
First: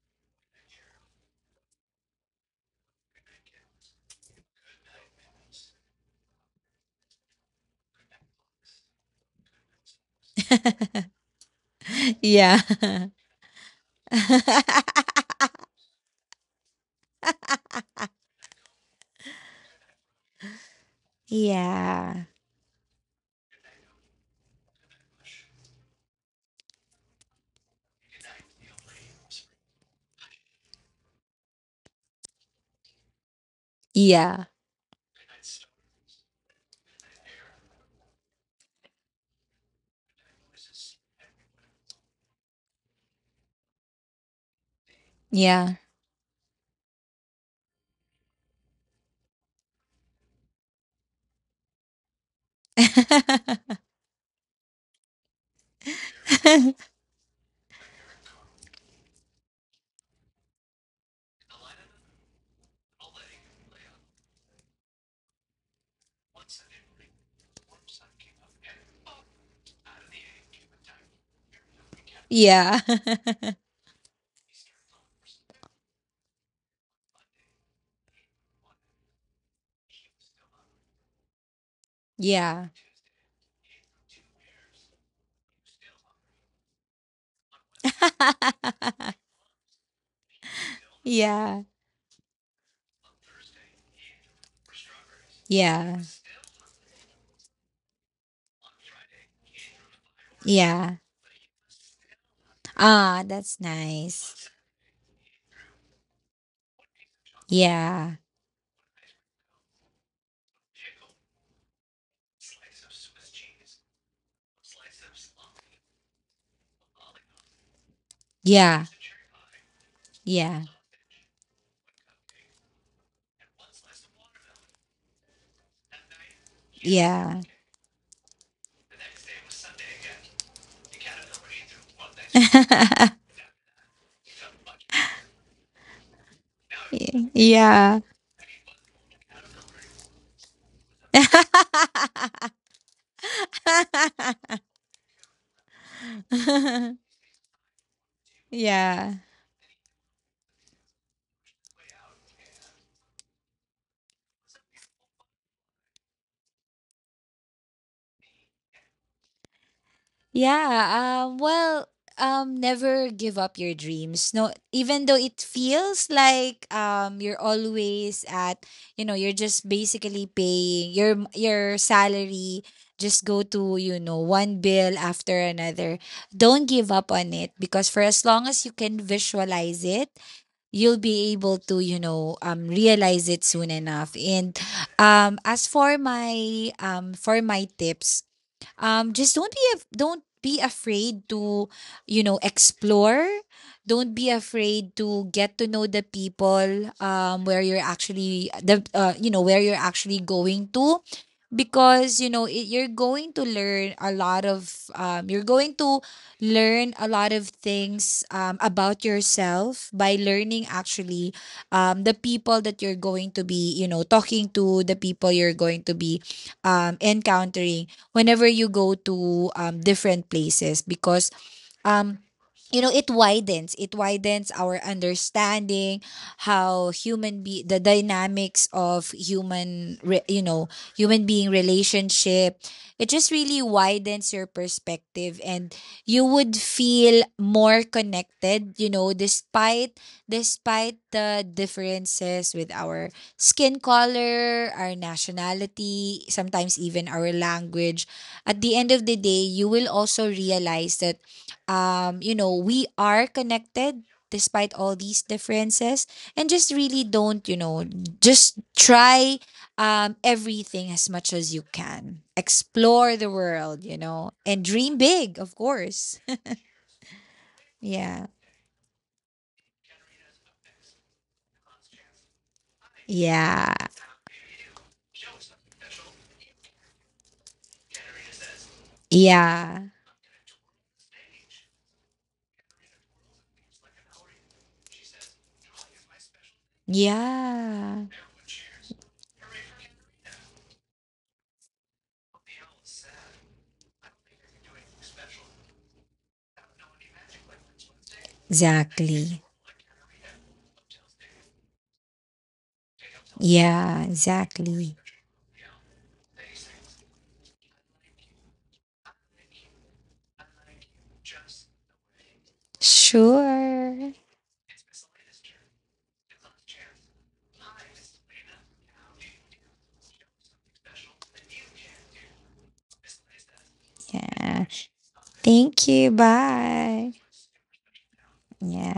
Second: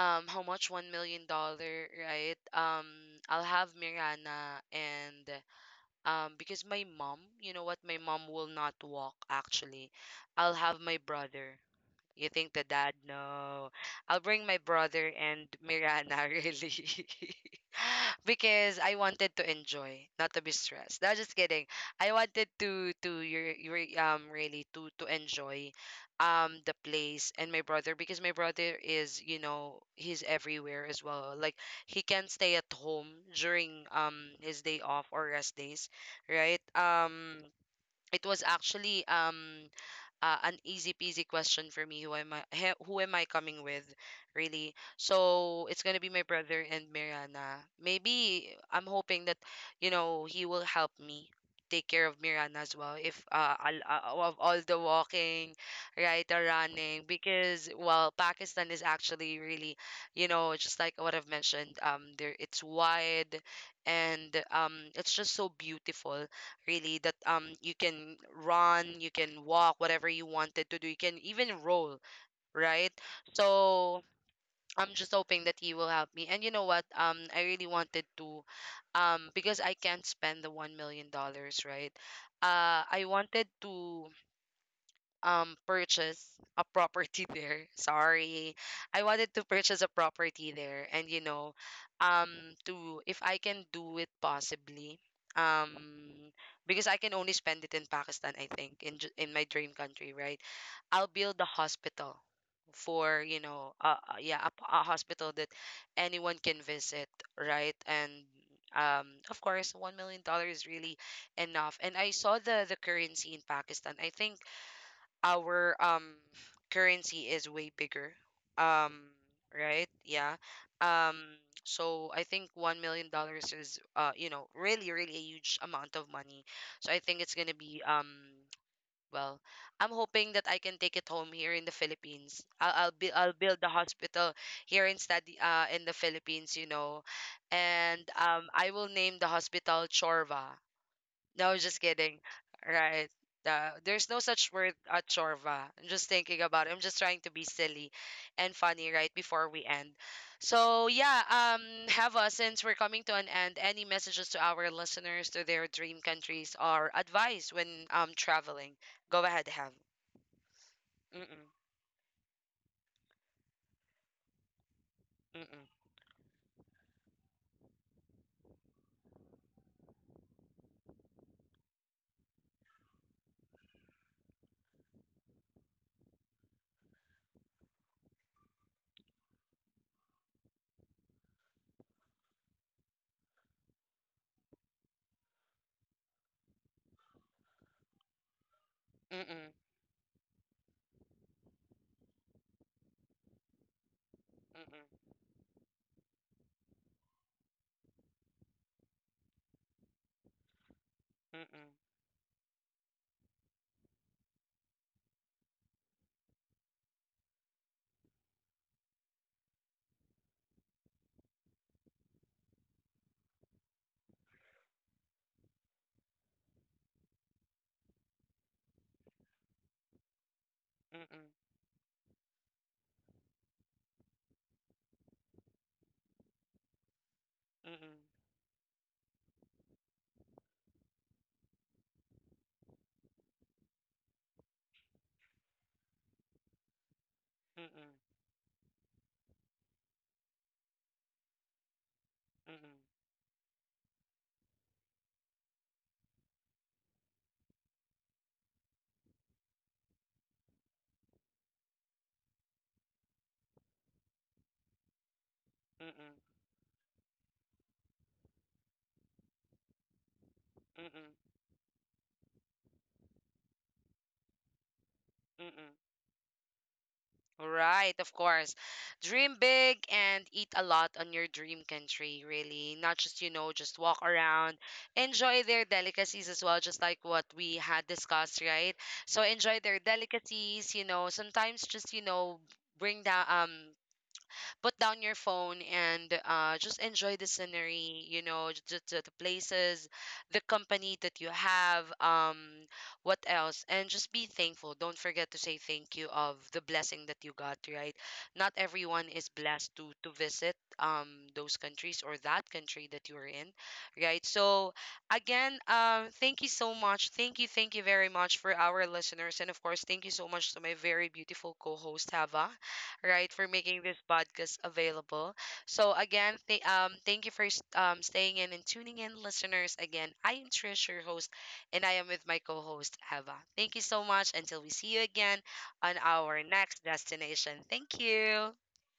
how much, $1 million, right? I'll have Mirana, and because my mom, you know what, my mom will not walk, actually. I'll have my brother. You think Yeah. the dad? No. I'll bring my <laughs> brother and Mirana, <laughs> really. <laughs> Because I wanted to enjoy, not to be stressed. No, just kidding. I yeah. wanted to your, really to enjoy the place, and my brother because my brother is, you know, he's everywhere as well. Like, he can stay at home during Yeah. his day off or rest days, right? It was actually an easy peasy question for me. Who am I? Who am I coming with, really? So Yeah. it's gonna be my brother and Mirana. Maybe I'm hoping that you know, he will help me take care of Mirana as well. If <laughs> I'll, of all the walking, right, the running, because well, Pakistan is actually really, you know, just like what I've mentioned. There it's wide, and it's just so beautiful, really, that you can run, you can walk, whatever you wanted to do. You can even roll, yeah. right? <laughs> yeah. So I'm just hoping that he will help me. And you know what, I really wanted to, because I can't spend the 1 million dollars, right? <laughs> I wanted to purchase a property <laughs> there. Sorry. I wanted to purchase a property there and you know, yeah. um to, if I can do it possibly, um Yeah. because I can only spend it in Pakistan, I think, in in my dream country, right? Yeah. I'll build a hospital Ah, for, you that's know, yeah, nice. A hospital that anyone can visit, right? And Yeah. Of course, 1 million dollars is really enough. And I saw the currency in Pakistan. I think our currency is way bigger. Yeah. um right yeah. Yeah. um so I think 1 million dollars is you know, really, really a huge amount of money. So I think it's Yeah. going to be, well, I'm hoping that I can take it home here in the Philippines. I'll I'll <laughs> build the hospital here instead, in the Philippines, you know. yeah. And I will name the hospital Chorva. No, just kidding. <laughs> Right. There's no such <laughs> word at Chorva. I'm just thinking about it. I'm just trying to be silly and funny yeah. right before we end. So yeah, um, Hava, since we're coming to an end, any messages to our listeners to their dream countries or advice when traveling? Go ahead, Hava. Yeah, Mm-mm, well, never give up your dreams. No, even though it mm-mm, feels like you're always at, you know, you're just basically paying your salary, just go to, you know, one bill after another. Don't give up on it because for as long as you can visualize it, you'll be able to you know realize it soon enough. And as for my tips, just mm-mm, don't be don't be afraid to you know explore, don't be afraid mm-mm, to get to know the people where you're actually the you know, where you're actually going to, mm-mm, because you know it, you're going to learn a lot of things about yourself by learning actually the people that you're going to be you know talking to, the people you're going to be encountering whenever you go to different places, mm-mm, because um you know it widens our understanding how human be the mm-mm, dynamics of you know human being relationship. It just really widens your perspective, and you would feel more mm-mm, connected, you know, despite despite the differences with mm-mm, our skin color, our nationality, sometimes even our language. At the end of the day you will also realize that you know, we are connected despite all these mm-mm, differences. mm-mm, And just really don't, you know, just try everything as mm-mm, much as you can. Explore the world, you know, and dream big, of mm-mm. course. Right, of <laughs> Yeah. course. Dream big and eat a lot on your dream country, really. Not just, you know, Yeah. just walk around, enjoy their delicacies as well, just like what we had discussed, right? So enjoy their Yeah. delicacies, you know, sometimes just, you know, bring down put down your phone and just enjoy the scenery, Yeah. you know, the places, the company that you have, what else? And just be thankful. Don't forget to say thank you of the blessing that you got, right? Not everyone is Exactly. blessed to visit those countries or that country that you're in, Yeah, right? So exactly. again, thank you so much. Thank you very much for our listeners. And of course, thank you so much to my very beautiful co-host Hava, right, for making this Sure. podcast available. So again, thank you for staying in and tuning in, listeners. Again, I am Trish, your host, and I am with my co-host Eva. Thank you so much. Until Yeah. we see you again Thank on you. our next Bye. destination. Thank you. Yeah.